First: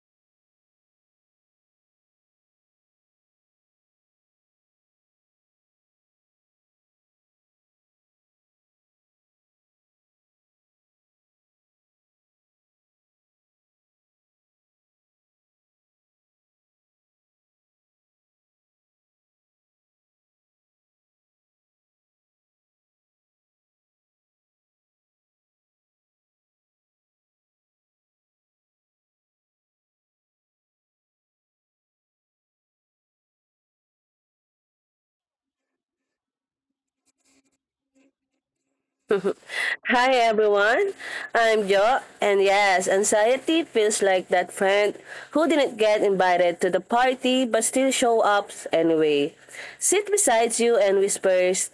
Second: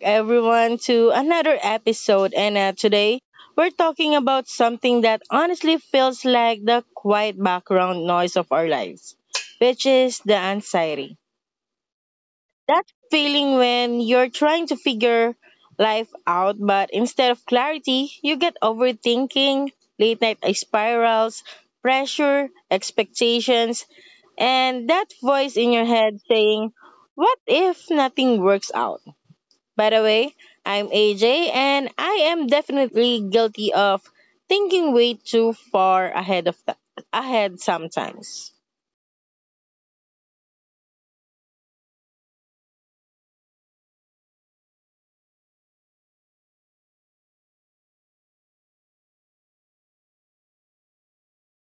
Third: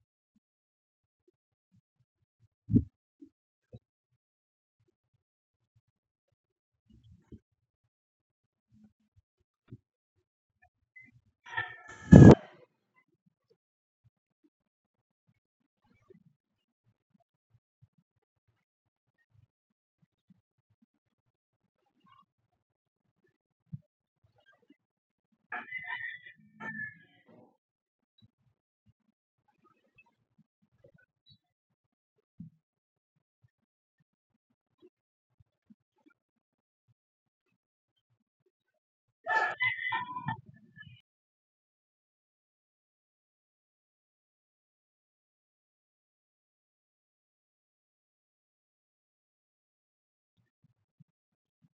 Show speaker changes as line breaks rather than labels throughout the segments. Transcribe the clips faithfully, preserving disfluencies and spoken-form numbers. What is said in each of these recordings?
everyone, to another episode. And uh, today we're talking about something that honestly feels like the quiet background noise of our lives, which is the anxiety. That feeling when you're trying to figure life out, but instead of clarity, you get overthinking, late night spirals, pressure, expectations, and that voice in your head saying, "What if nothing works out?" By the way, I'm A J and I am definitely guilty of thinking way too far ahead of the, ahead sometimes.
Hi everyone, I'm Jo, and yes, anxiety feels like that friend who didn't get invited to the party but still show up anyway. Sit beside you and whispers,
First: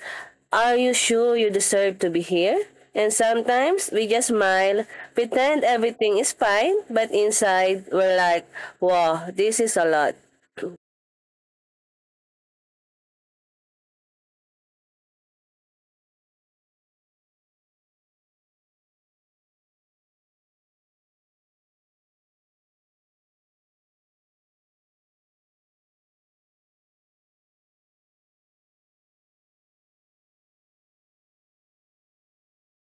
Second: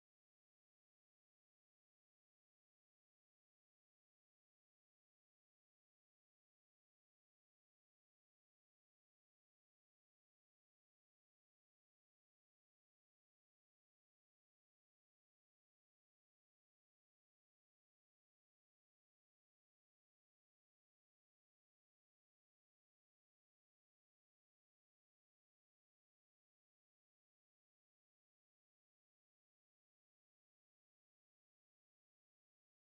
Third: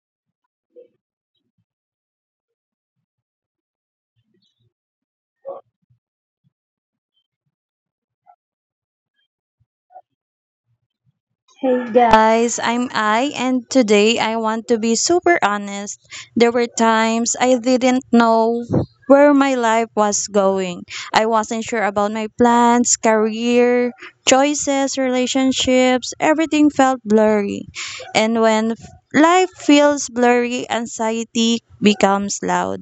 are you sure you deserve to be here? And sometimes we just smile, pretend everything is fine, but inside we're like, wow, this is a lot.
Guys, I'm I, and today I want to be super honest. There were times I didn't know where my life was going. I wasn't sure about my plans, career, choices, relationships, everything felt blurry. And when f- Life feels blurry, anxiety becomes loud.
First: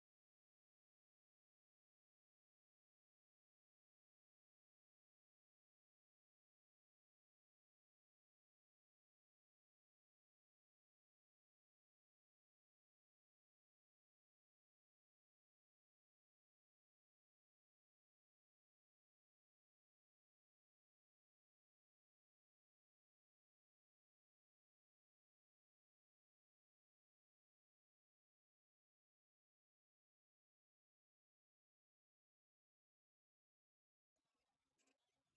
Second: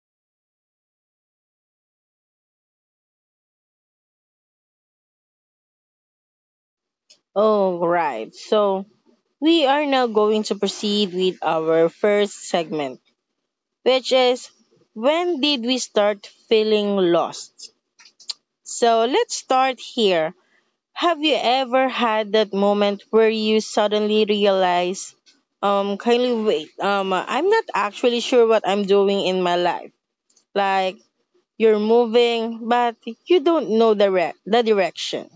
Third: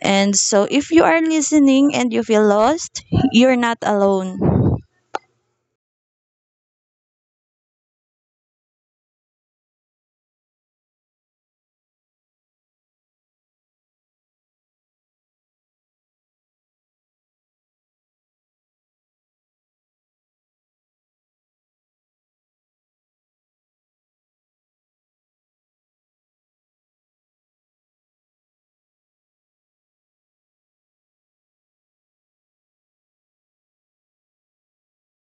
And so, if you are listening and you feel lost, you're not alone.
All right. So, we are now going to proceed with our first segment, which is, when did we start feeling lost? So let's start here. Have you ever had that moment where you suddenly realize, um kindly wait, um I'm not actually sure what I'm doing in my life, like, you're moving, but you don't know the re- the direction.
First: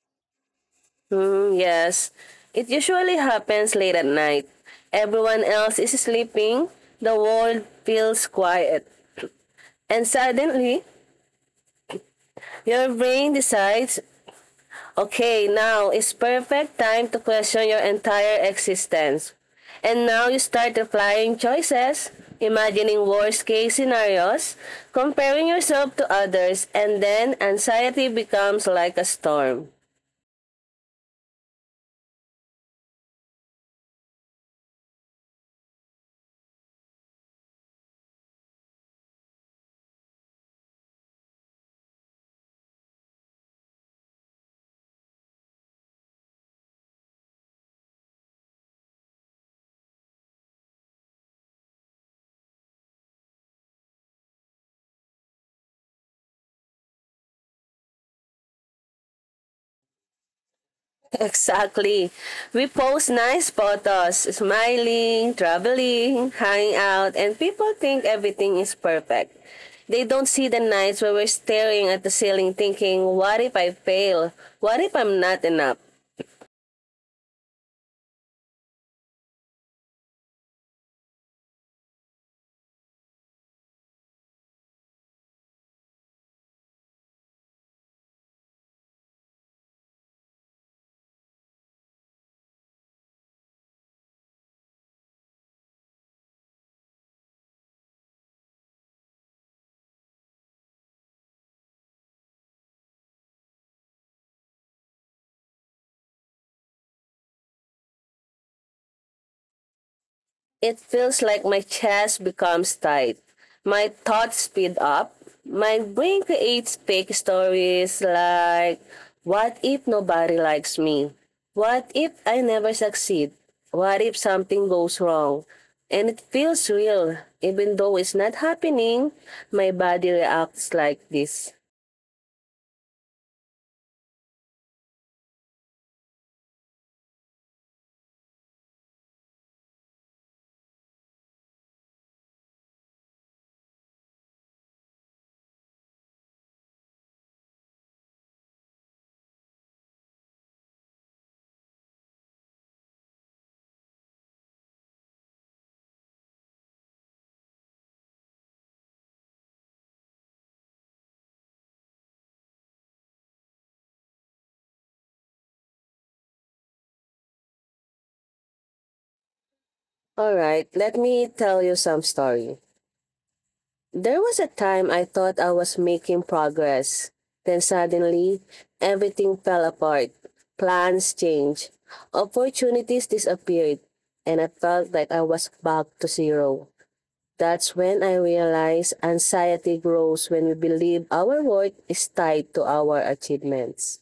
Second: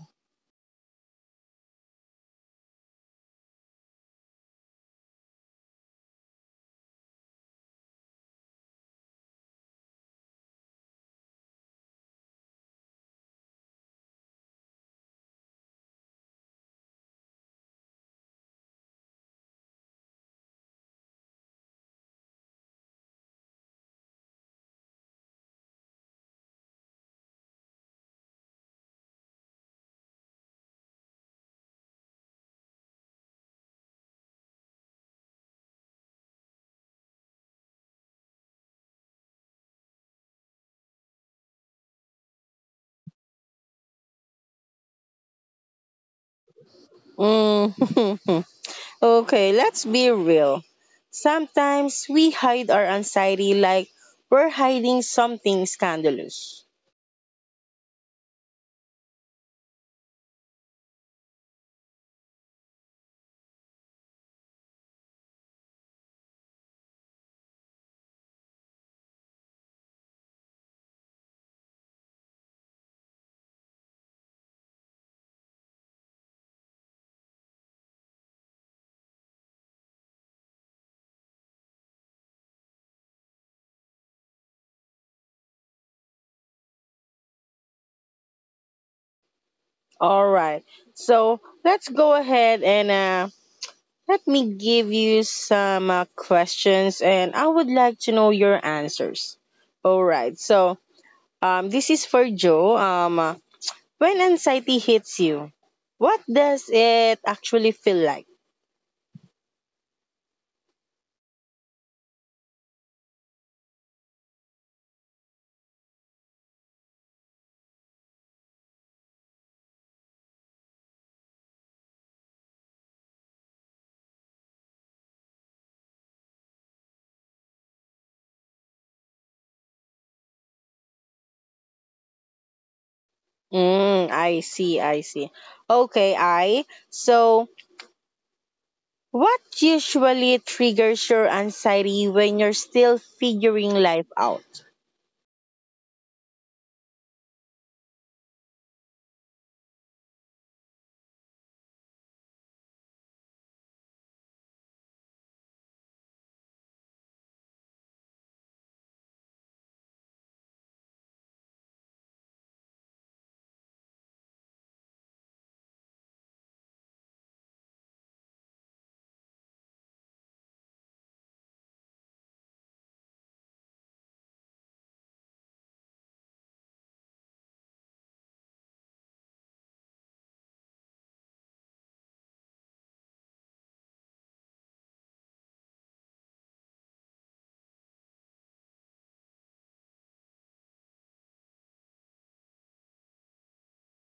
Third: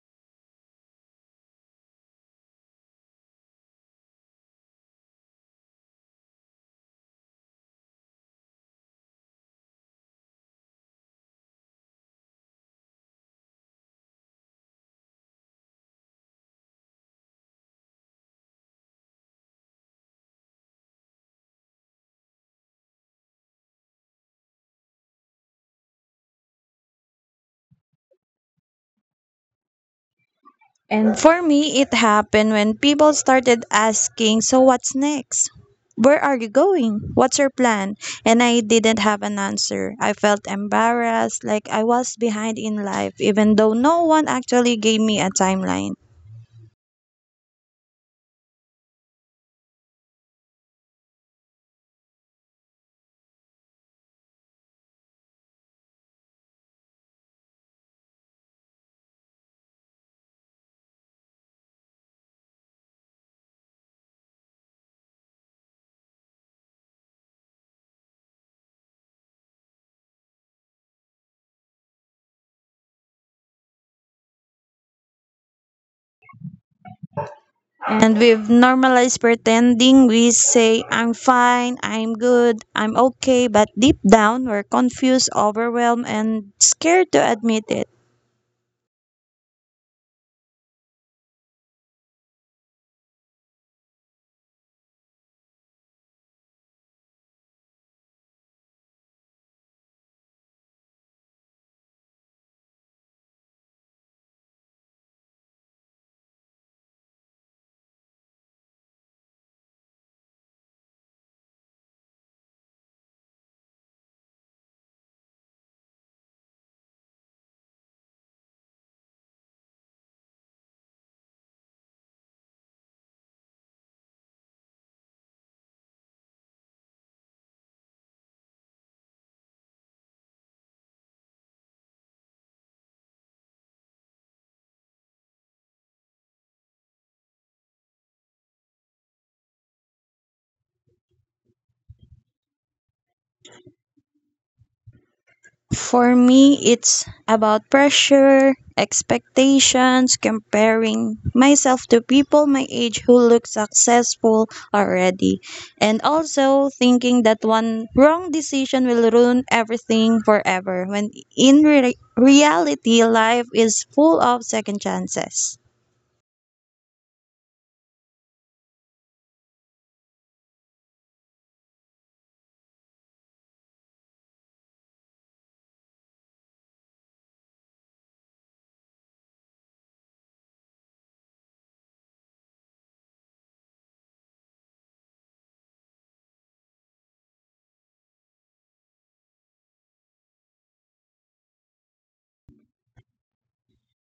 Hmm, yes. It usually happens late at night. Everyone else is sleeping, the world feels quiet. And suddenly, your brain decides, okay, now is perfect time to question your entire existence. And now you start applying choices, imagining worst case scenarios, comparing yourself to others, and then anxiety becomes like a storm.
And for me, it happened when people started asking, so what's next? Where are you going? What's your plan? And I didn't have an answer. I felt embarrassed, like I was behind in life, even though no one actually gave me a timeline.
Mm. Okay, let's be real. Sometimes we hide our anxiety like we're hiding something scandalous.
Exactly. We post nice photos, smiling, traveling, hanging out, and people think everything is perfect. They don't see the nights where we're staring at the ceiling thinking, what if I fail? What if I'm not enough?
And we've normalized pretending. We say, I'm fine, I'm good, I'm okay, but deep down, we're confused, overwhelmed, and scared to admit it.
All right, so let's go ahead and uh, let me give you some uh, questions, and I would like to know your answers. All right, so um, this is for Joe. Um, uh, When anxiety hits you, what does it actually feel like?
It feels like my chest becomes tight. My thoughts speed up. My brain creates fake stories like, what if nobody likes me? What if I never succeed? What if something goes wrong? And it feels real. Even though it's not happening, my body reacts like this.
Mm, I see, I see. Okay, I. So, what usually triggers your anxiety when you're still figuring life out?
For me, it's about pressure, expectations, comparing myself to people my age who look successful already, and also thinking that one wrong decision will ruin everything forever, when in re- reality, life is full of second chances.
Alright, let me tell you some story. There was a time I thought I was making progress. Then suddenly, everything fell apart. Plans changed. Opportunities disappeared. And I felt like I was back to zero. That's when I realized anxiety grows when we believe our worth is tied to our achievements.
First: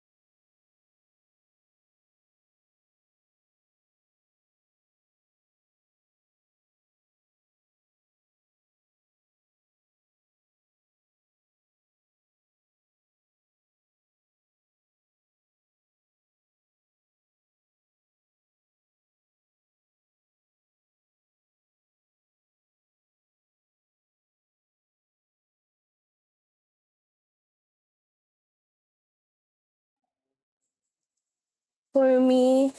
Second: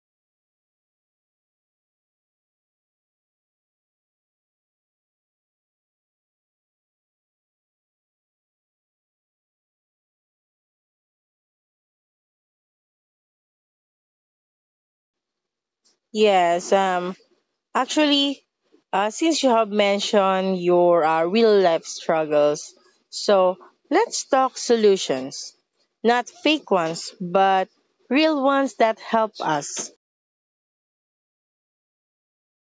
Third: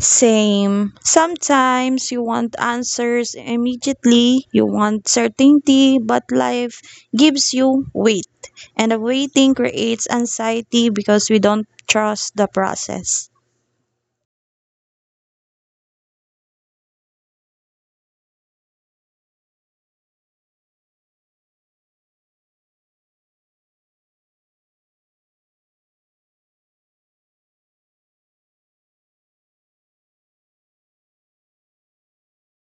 Same. Sometimes you want answers immediately, you want certainty, but life gives you wait. And the waiting creates anxiety because we don't trust the process.
Yes, um, Actually, uh, since you have mentioned your uh, real life struggles, so let's talk solutions. Not fake ones, but real ones that help us.
For me,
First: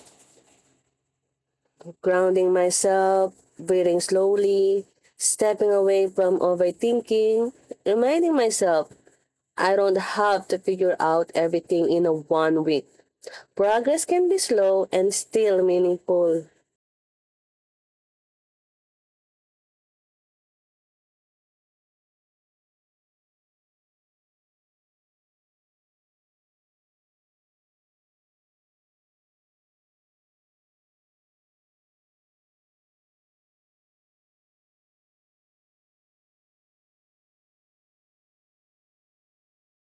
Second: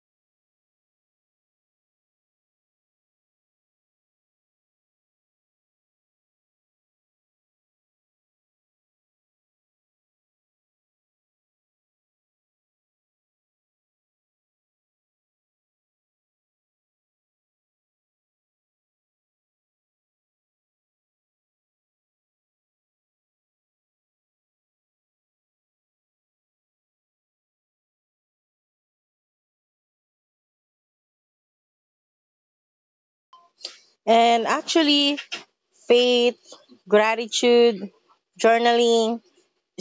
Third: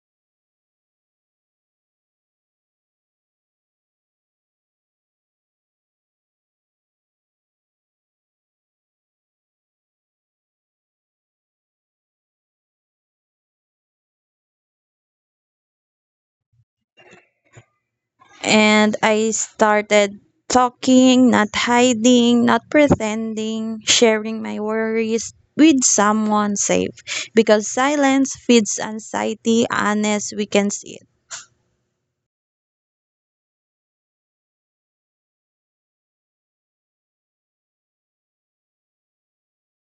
grounding myself, breathing slowly, stepping away from overthinking, reminding myself I don't have to figure out everything in a one week. Progress can be slow and still meaningful.
And I started talking, not hiding, not pretending, sharing my worries with someone safe because silence feeds anxiety unless we can see it.
And actually, faith, gratitude, journaling,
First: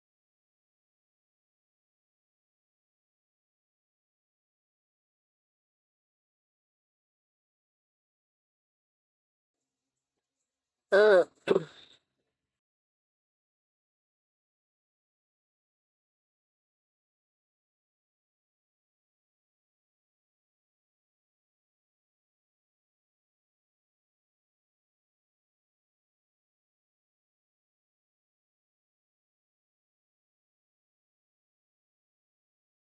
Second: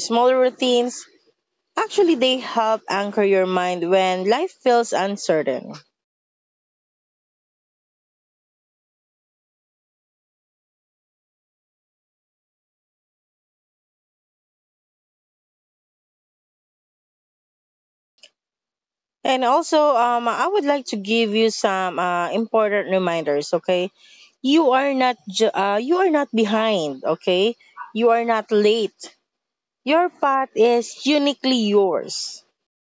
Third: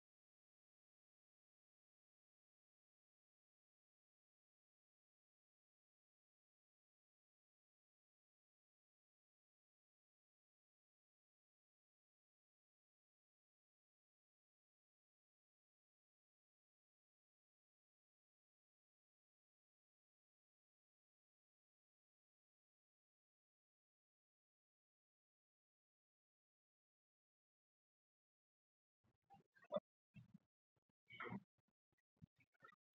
small routines. Actually, they help anchor your mind when life feels uncertain.
Uh,
And also, um, I would like to give you some uh, important reminders. Okay, you are not ju- uh, you are not behind. Okay, you are not late. Your path is uniquely yours.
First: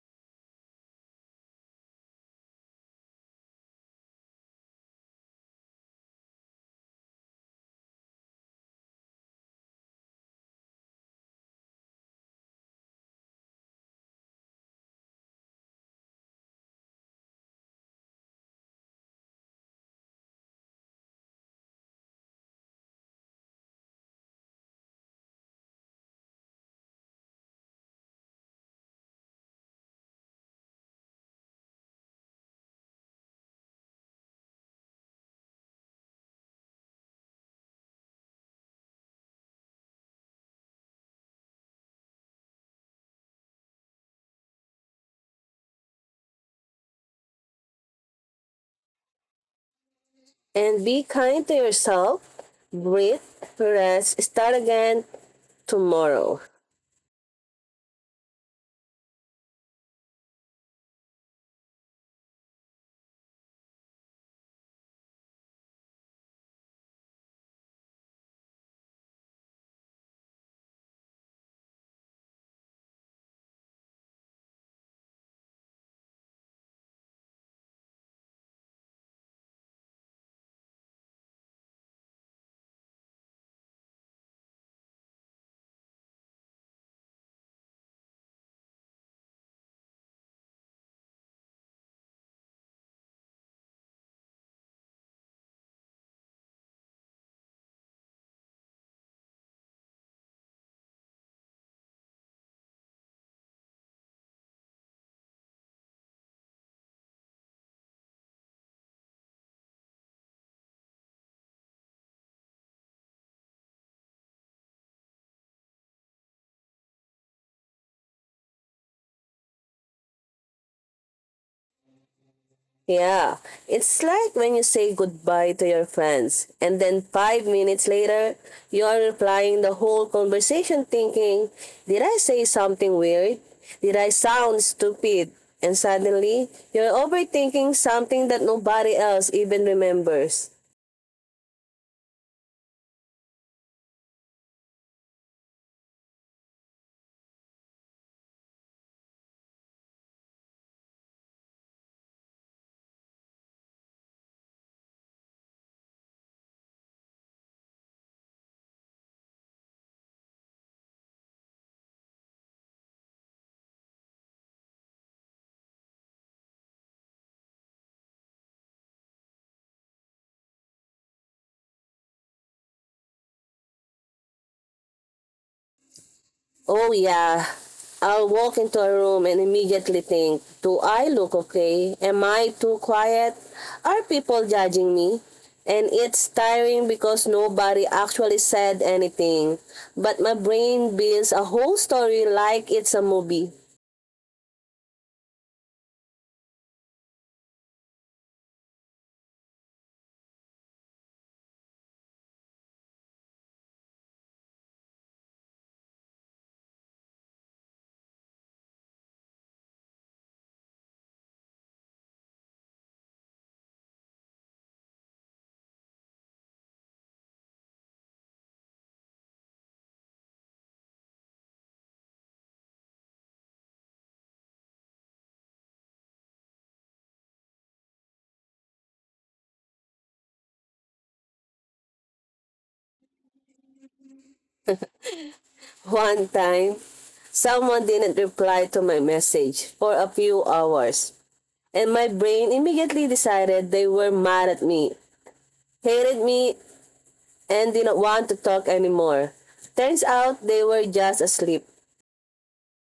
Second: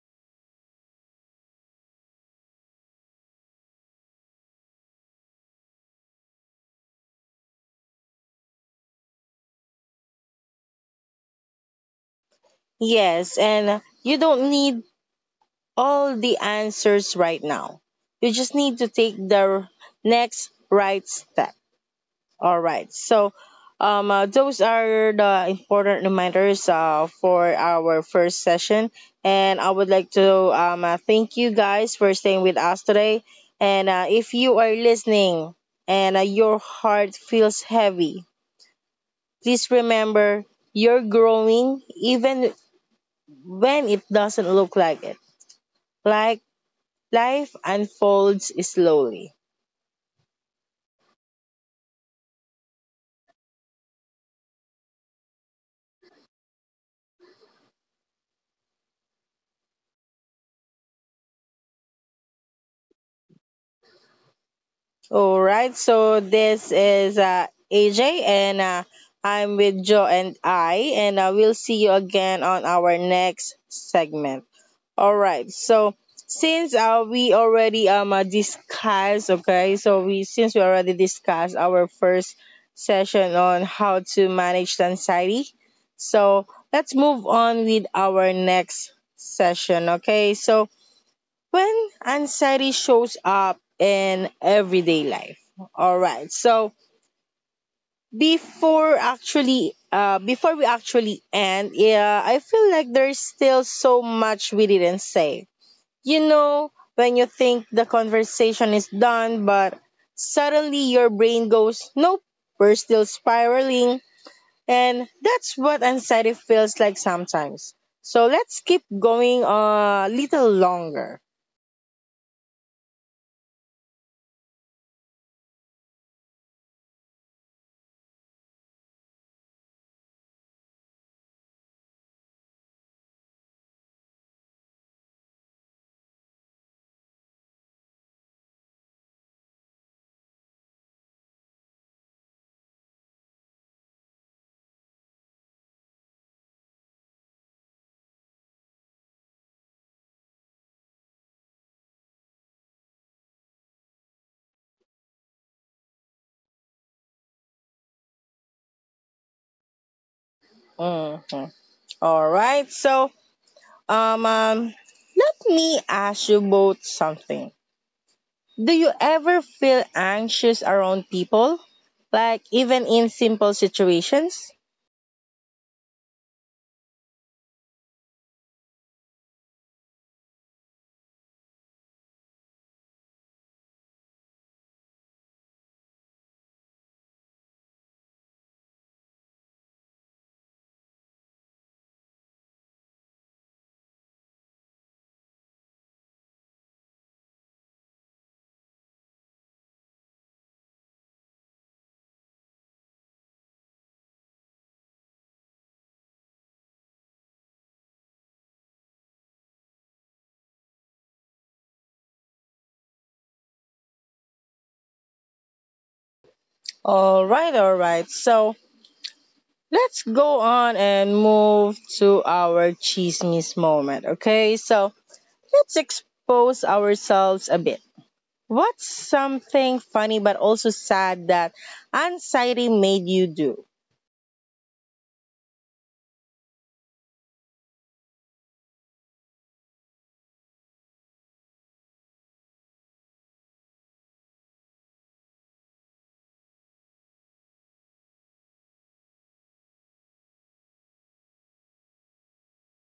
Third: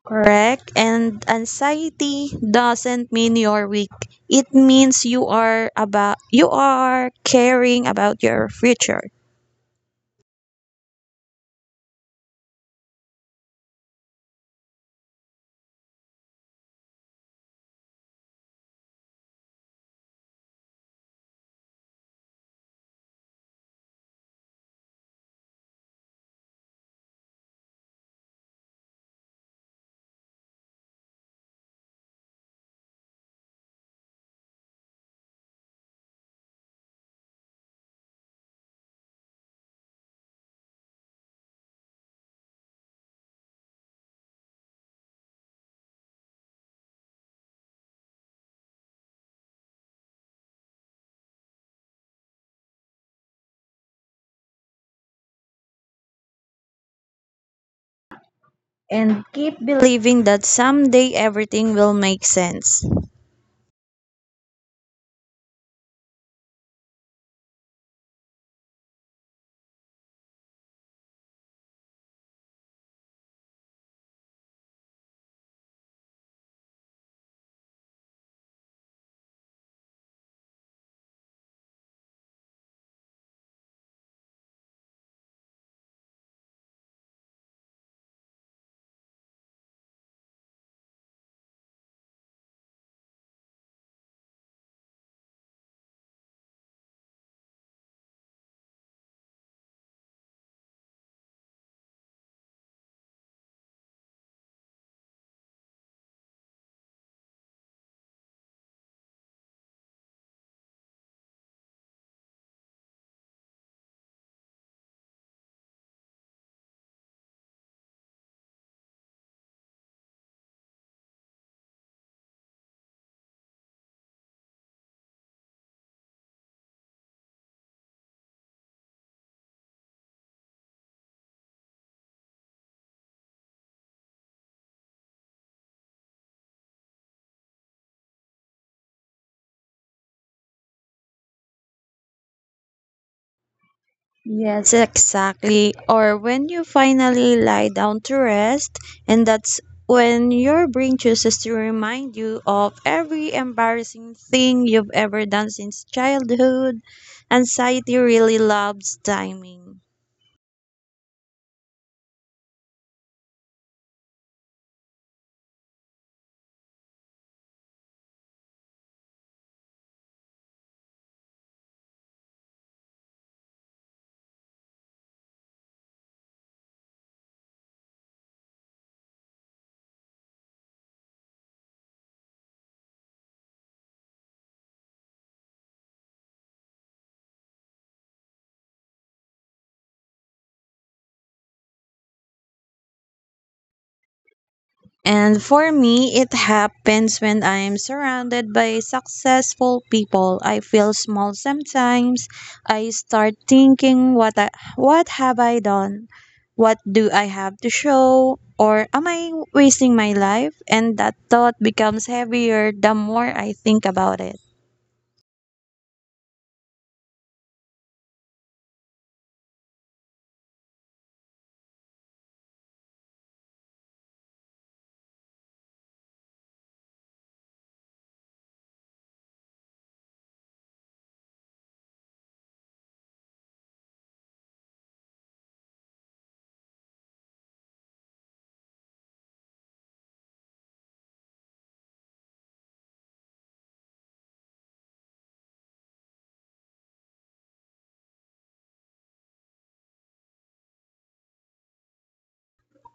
Correct. And anxiety doesn't mean you're weak. It means you are about you are caring about your future,
Yes, and you don't need all the answers right now. You just need to take the next right step. All right. So, um, uh, those are the important reminders uh, for our first session. And I would like to um, uh, thank you guys for staying with us today. And uh, if you are listening and uh, your heart feels heavy, please remember you're growing even when it doesn't look like it. Like, life unfolds slowly.
and be kind to yourself. Breathe, rest, start again tomorrow.
and keep believing that someday everything will make sense.
All right, so this is uh, A J, and uh, I'm with Joe and I, and uh, we'll see you again on our next segment. All right, so since uh, we already um uh, discussed, okay, so we since we already discussed our first session on how to manage anxiety, so let's move on with our next session, okay? So, when anxiety shows up in everyday life. All right. So before actually, uh, before we actually end, yeah, I feel like there's still so much we didn't say. You know, when you think the conversation is done, but suddenly your brain goes, nope, we're still spiraling. And that's what anxiety feels like sometimes. So let's keep going a little longer.
Yeah, it's like when you say goodbye to your friends, and then five minutes later, you are replying the whole conversation thinking, did I say something weird? Did I sound stupid? And suddenly, you're overthinking something that nobody else even remembers.
Yes, exactly. Or when you finally lie down to rest, and that's when your brain chooses to remind you of every embarrassing thing you've ever done since childhood. Anxiety really loves timing.
Mhm. All right. So, um, um, let me ask you both something. Do you ever feel anxious around people? Like even in simple situations?
Oh, yeah. I'll walk into a room and immediately think, do I look okay? Am I too quiet? Are people judging me? And it's tiring because nobody actually said anything. But my brain builds a whole story like it's a movie.
And for me, it happens when I'm surrounded by successful people. I feel small sometimes. I start thinking, what I, what have I done? What do I have to show? Or am I wasting my life? And that thought becomes heavier the more I think about it.
All right, all right. So, let's go on and move to our chismis moment, okay? So, let's expose ourselves a bit. What's something funny but also sad that anxiety made you do?
One time, someone didn't reply to my message for a few hours. And my brain immediately decided they were mad at me, hated me, and didn't want to talk anymore. Turns out they were just asleep.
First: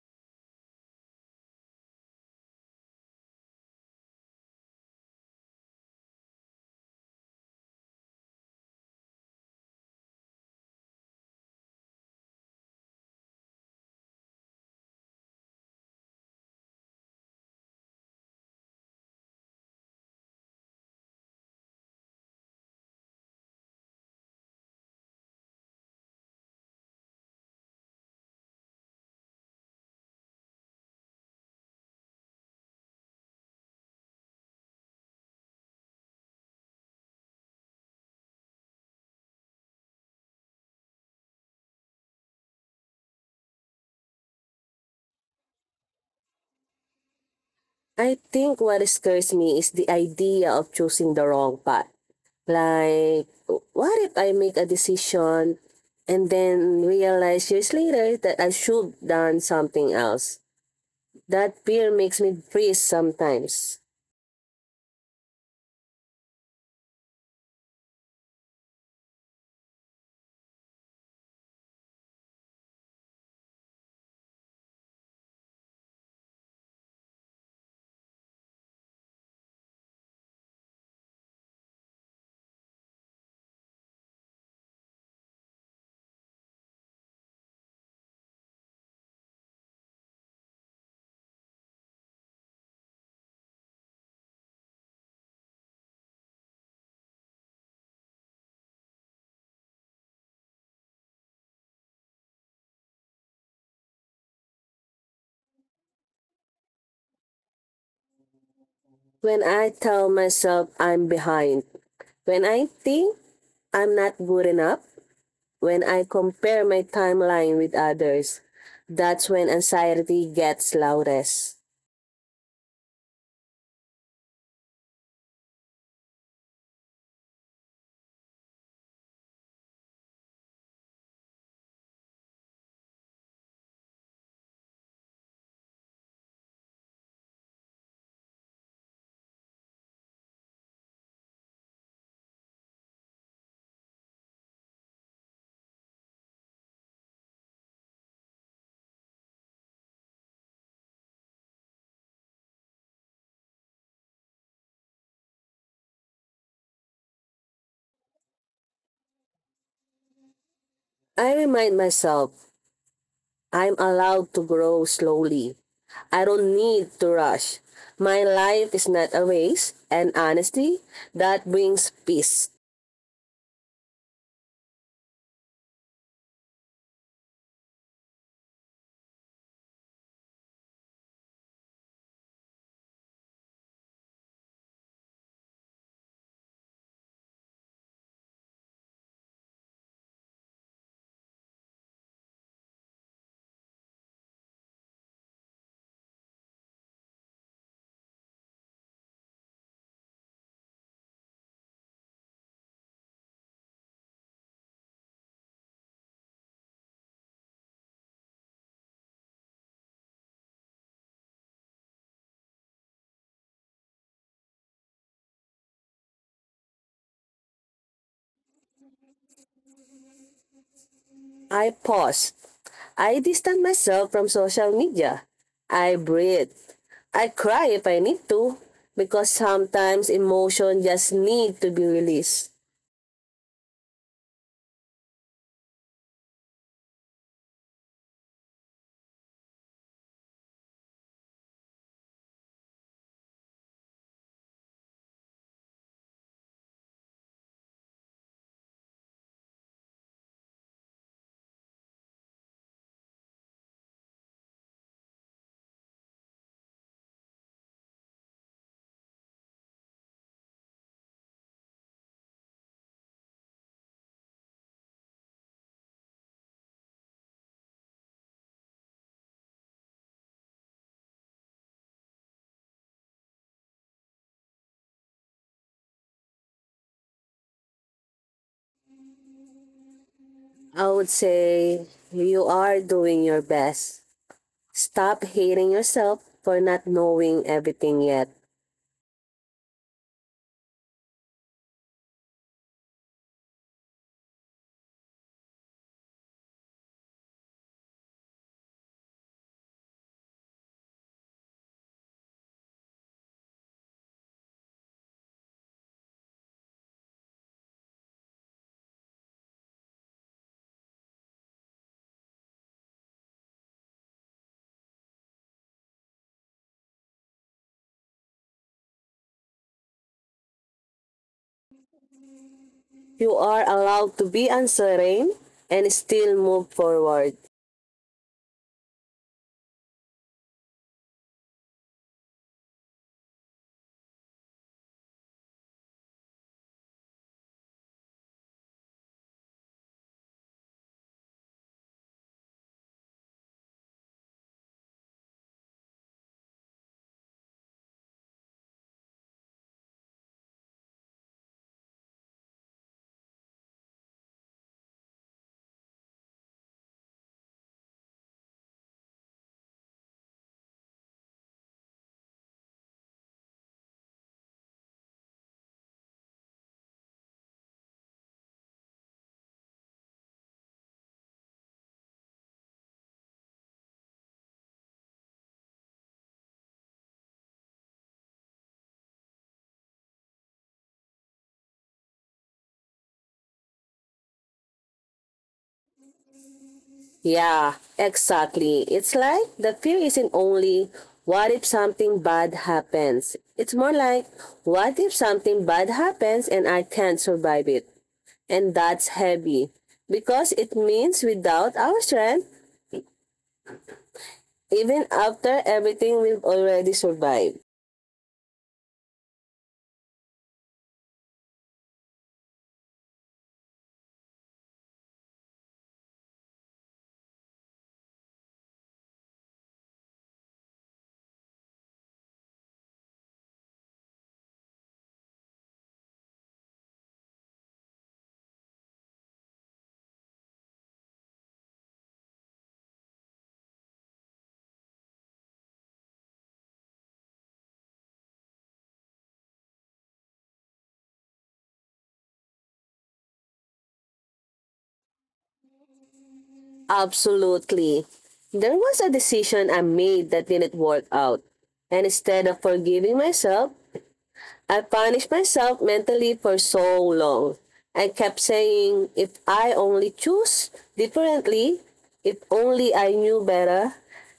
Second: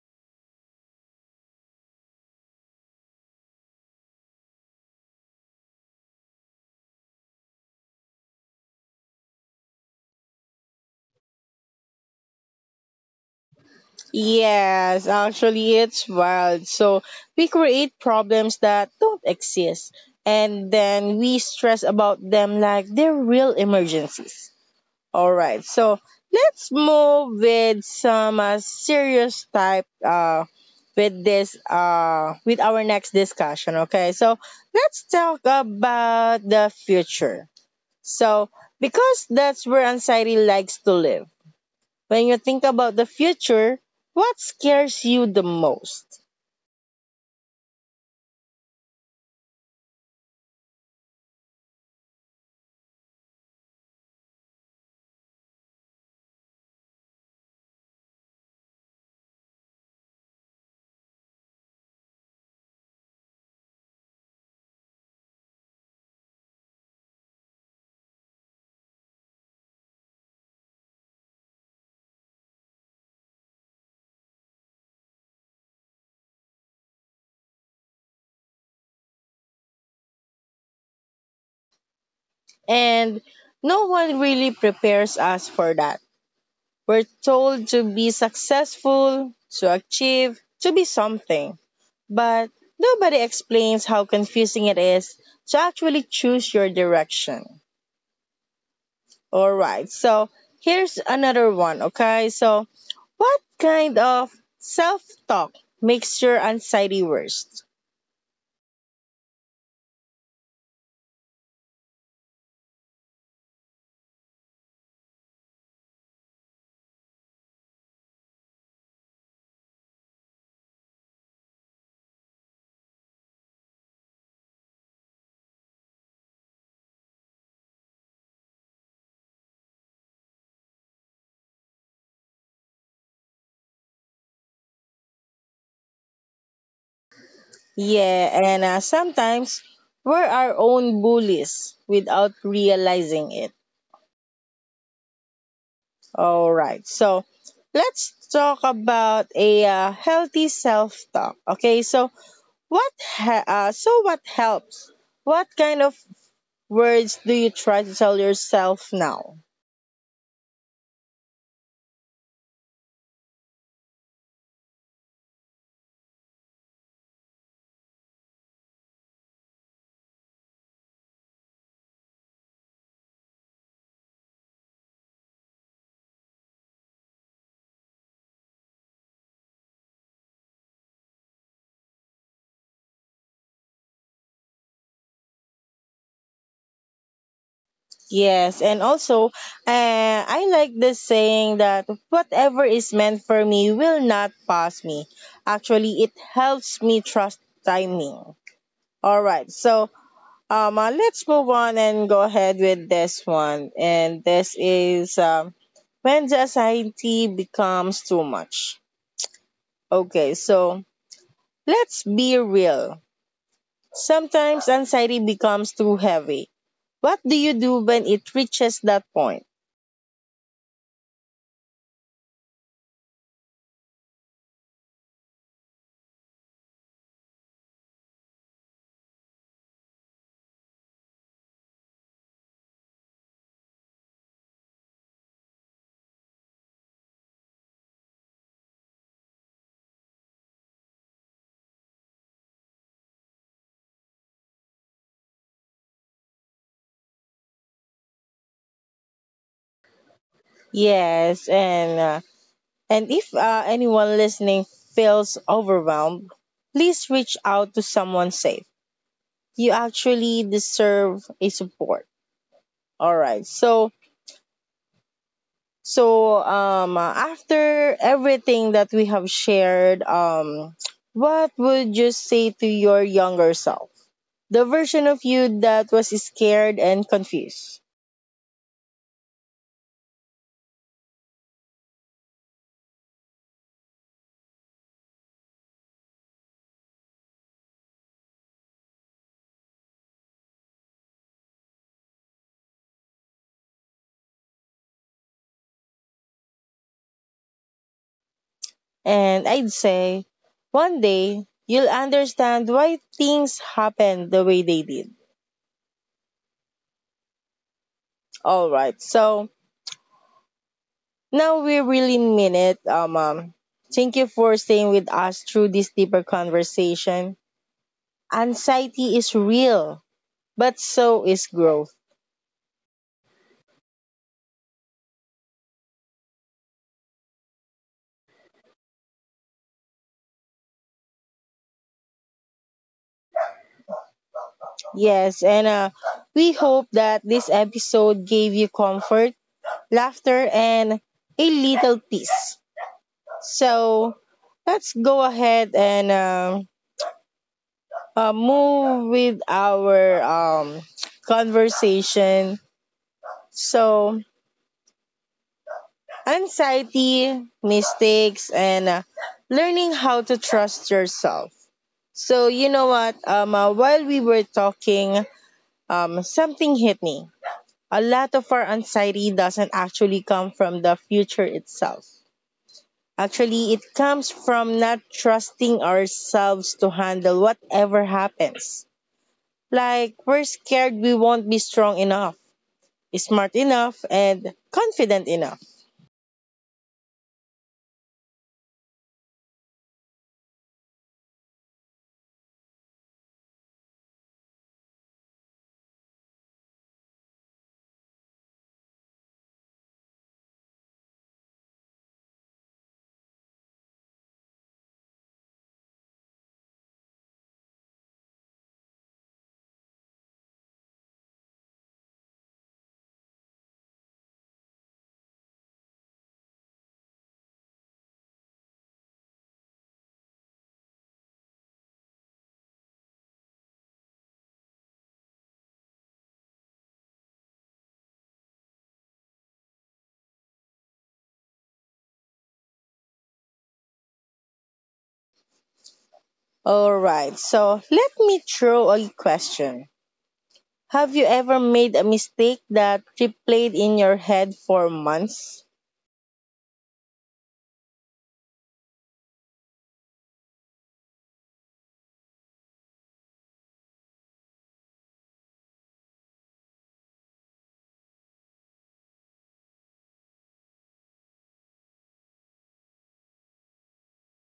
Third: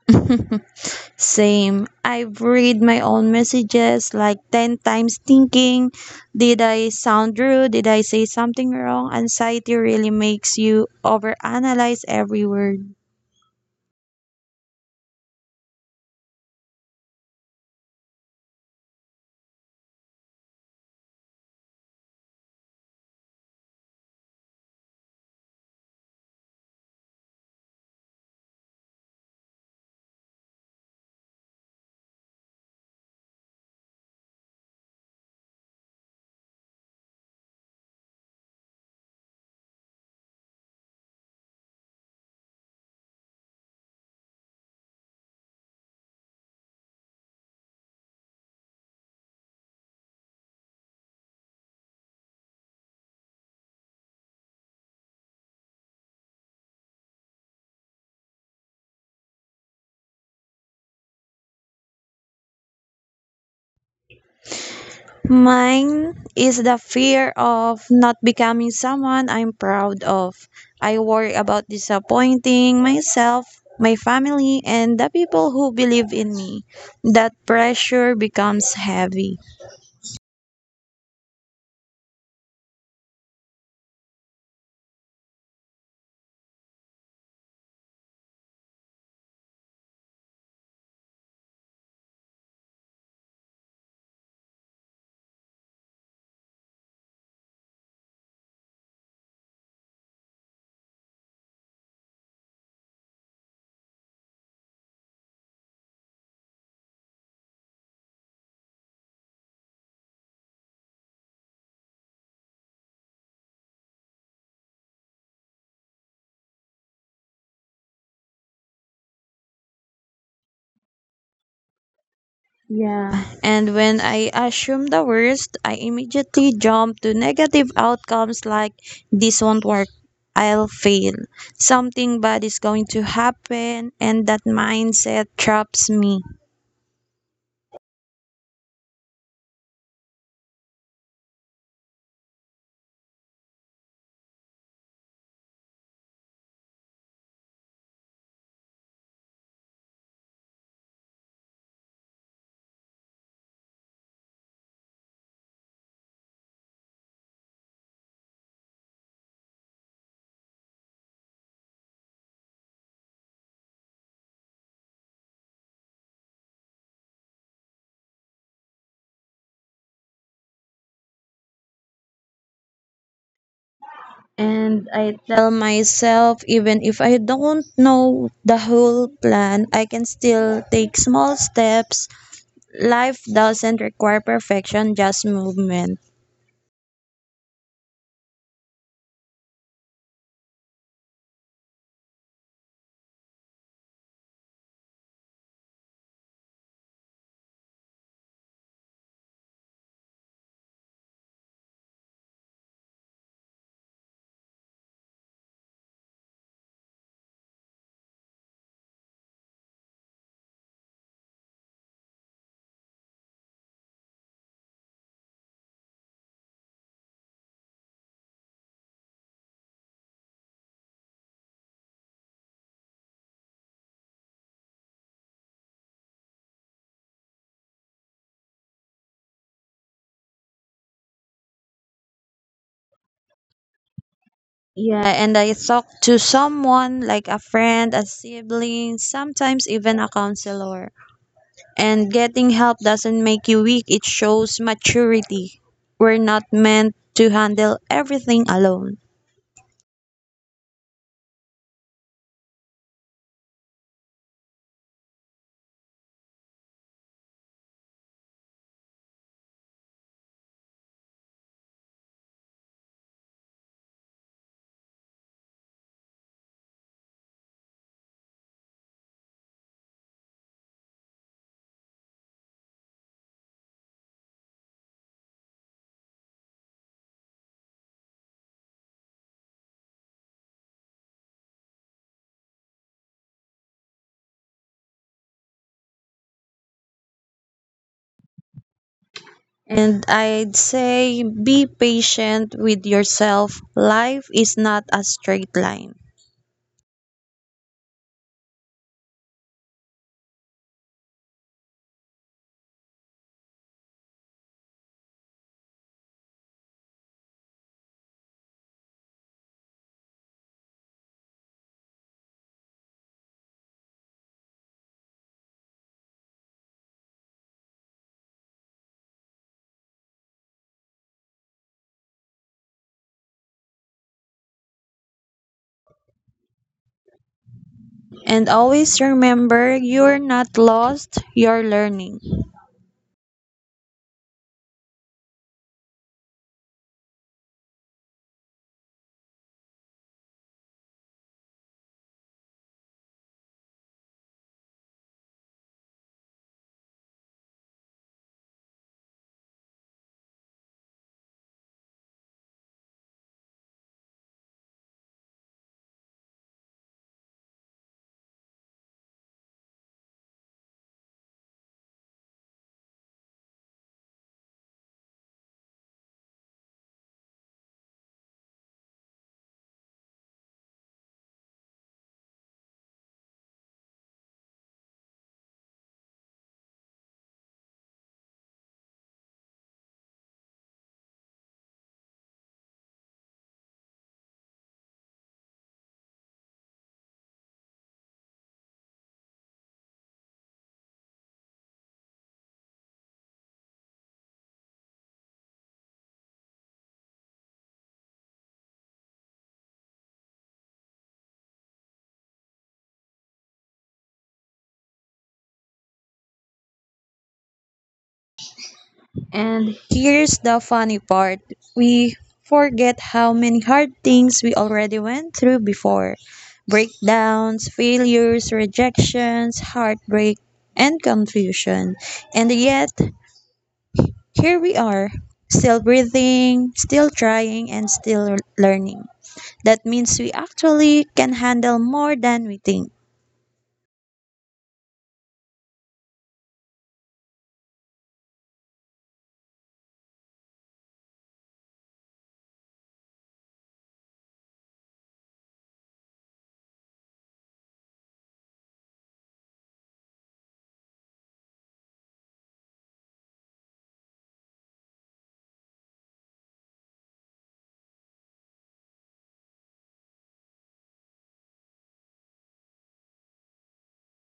Same. I've read my own messages like ten times thinking, did I sound rude? Did I say something wrong? Anxiety really makes you overanalyze every word.
Yes, actually, it's wild. So we create problems that don't exist, and then we stress about them like they're real emergencies. All right, so let's move with some uh, serious type uh, with this uh, with our next discussion. Okay, so let's talk about the future. So because that's where anxiety likes to live, when you think about the future, what scares you the most?
I think what scares me is the idea of choosing the wrong path. Like, what if I make a decision and then realize years later that I should have done something else? That fear makes me freeze sometimes.
Mine is the fear of not becoming someone I'm proud of. I worry about disappointing myself, my family, and the people who believe in me. That pressure becomes heavy.
And no one really prepares us for that. We're told to be successful, to achieve, to be something. But nobody explains how confusing it is to actually choose your direction. All right, so here's another one, okay? So, what kind of self talk makes your anxiety worse?
When I tell myself I'm behind, when I think I'm not good enough, when I compare my timeline with others, that's when anxiety gets loudest.
Yeah. And when I assume the worst, I immediately jump to negative outcomes like this won't work, I'll fail, something bad is going to happen, and that mindset traps me.
Yeah, and uh, sometimes we're our own bullies without realizing it. All right, so let's talk about a uh, healthy self-talk. Okay, so what? Ha- uh, so what helps? What kind of words do you try to tell yourself now?
I remind myself I'm allowed to grow slowly. I don't need to rush. My life is not a race, and honestly, that brings peace.
And I tell myself, even if I don't know the whole plan, I can still take small steps. Life doesn't require perfection, just movement.
Yes, and also, uh, I like this saying that whatever is meant for me will not pass me. Actually, it helps me trust timing. All right. So um, uh, let's move on and go ahead with this one. And this is um, when just anxiety becomes too much. Okay. So let's be real. Sometimes anxiety becomes too heavy. What do you do when it reaches that point?
I pause. I distance myself from social media. I breathe. I cry if I need to, because sometimes emotion just need to be released.
Yeah, and I talk to someone like a friend, a sibling, sometimes even a counselor. And getting help doesn't make you weak, it shows maturity. We're not meant to handle everything alone.
Yes. And uh, and if uh, anyone listening feels overwhelmed, please reach out to someone safe. You actually deserve a support. All right. So So um uh, after everything that we have shared, um what would you say to your younger self? The version of you that was scared and confused.
I would say you are doing your best. Stop hating yourself for not knowing everything yet.
And I'd say be patient with yourself. Life is not a straight line.
And I'd say one day you'll understand why things happened the way they did. All right. So now we really mean it. Um, um thank you for staying with us through this deeper conversation. Anxiety is real, but so is growth.
You are allowed to be uncertain and still move forward.
And always remember, you're not lost, you're learning.
Yes, and uh, we hope that this episode gave you comfort, laughter, and a little peace. So let's go ahead and um, uh, move with our um, conversation. So, anxiety, mistakes, and uh, learning how to trust yourself. So, you know what? Um, uh, while we were talking, um, something hit me, a lot of our anxiety doesn't actually come from the future itself. Actually, it comes from not trusting ourselves to handle whatever happens. Like, we're scared we won't be strong enough, smart enough, and confident enough.
Yeah, exactly. It's like the fear isn't only what if something bad happens. It's more like what if something bad happens and I can't survive it. And that's heavy because it means without our strength, even after everything we've already survived.
And here's the funny part, we forget how many hard things we already went through before: breakdowns, failures, rejections, heartbreak, and confusion. And yet, here we are, still breathing, still trying, and still learning. That means we actually can handle more than we think.
Alright, so let me throw a question. Have you ever made a mistake that replayed in your head for months?
Absolutely. There was a decision I made that didn't work out. And instead of forgiving myself, I punished myself mentally for so long. I kept saying, if I only choose differently, if only I knew better,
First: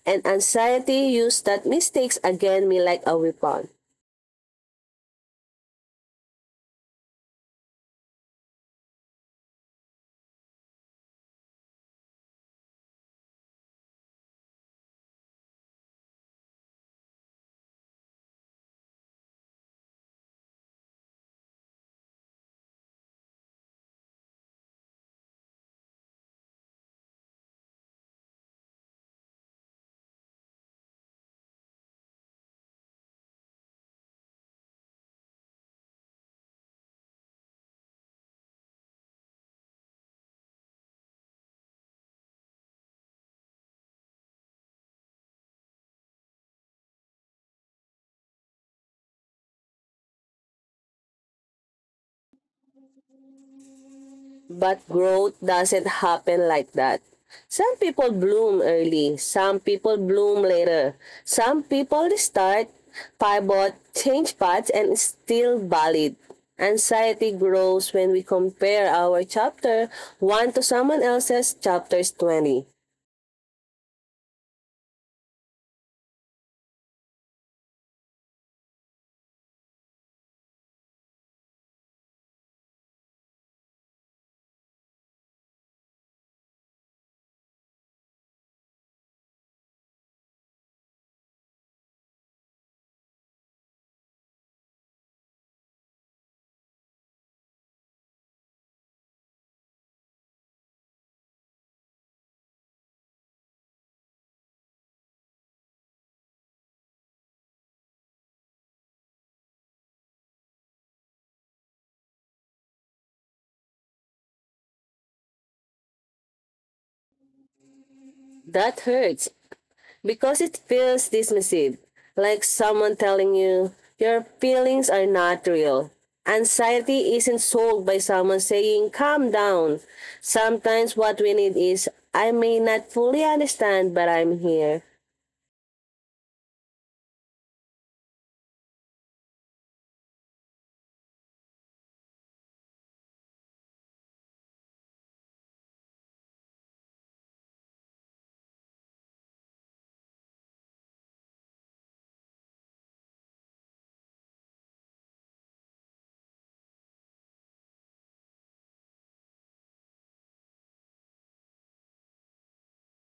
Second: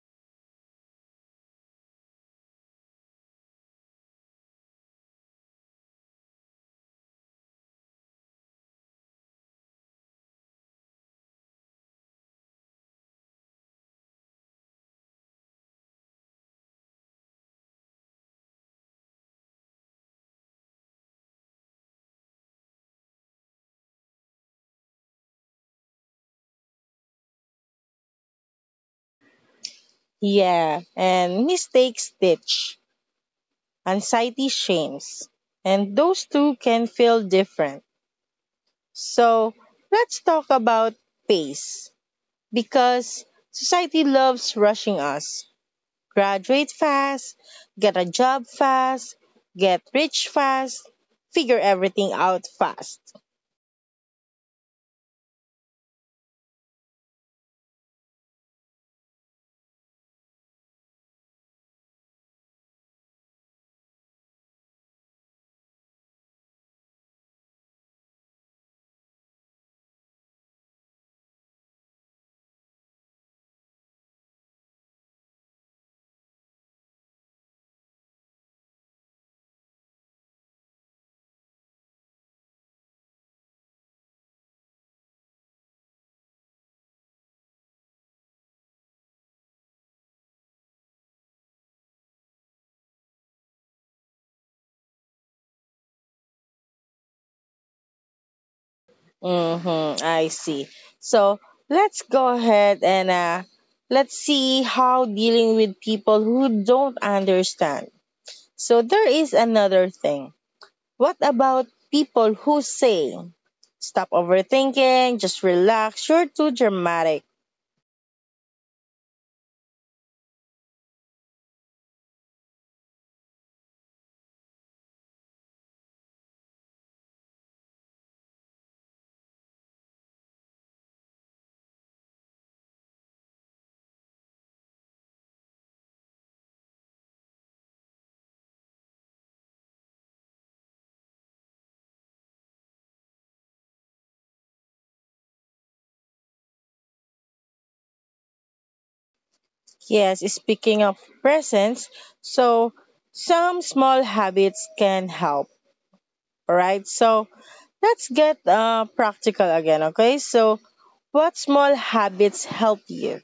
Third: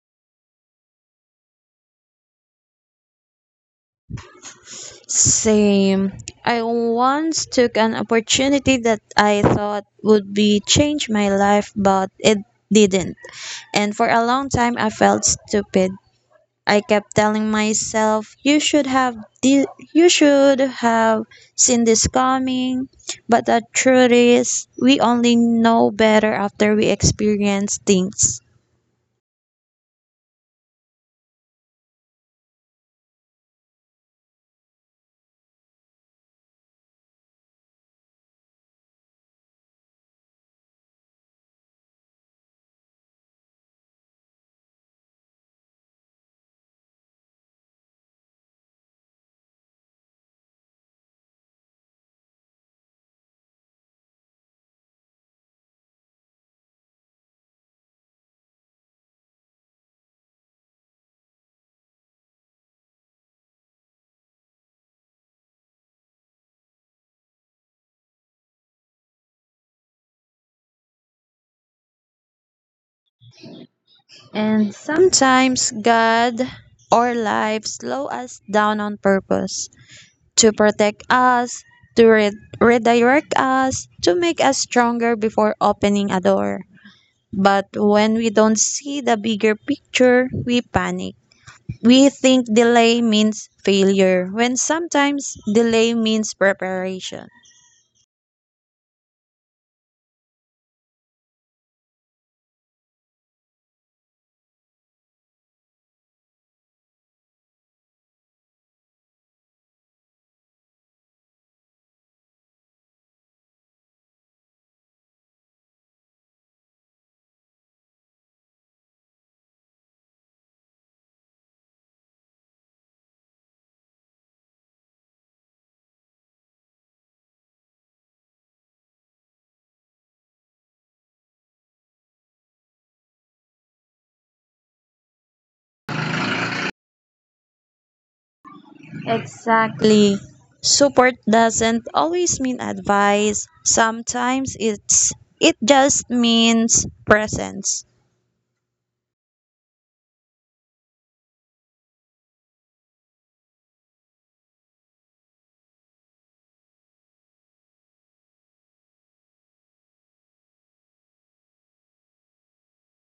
and anxiety used that mistakes against me like a weapon.
Same. I once took an opportunity that I thought would be change my life, but it didn't. And for a long time, I felt stupid. I kept telling myself, "You should have, di- you should have seen this coming." But the truth is, we only know better after we experience things.
Yeah, and mistakes stitch. Anxiety, shames. And those two can feel different. So let's talk about pace, because society loves rushing us. Graduate fast, get a job fast, get rich fast, figure everything out fast.
But growth doesn't happen like that. Some people bloom early, some people bloom later. Some people start, pivot, change paths, and is still valid. Anxiety grows when we compare our chapter one to someone else's chapters twenty.
And sometimes God or life slow us down on purpose, to protect us, to re- redirect us, to make us stronger before opening a door. But when we don't see the bigger picture, we panic. We think delay means failure, when sometimes delay means preparation.
Mm-hmm, I see. So let's go ahead and uh, let's see how dealing with people who don't understand. So there is another thing, what about people who say, stop overthinking, just relax, you're too dramatic?
That hurts because it feels dismissive, like someone telling you your feelings are not real. Anxiety isn't solved by someone saying, calm down. Sometimes what we need is, I may not fully understand, but I'm here.
Exactly. Support doesn't always mean advice. Sometimes it's it just means presence.
Yes, speaking of presence, so some small habits can help, right? So let's get uh, practical again, okay? So, what small habits help you?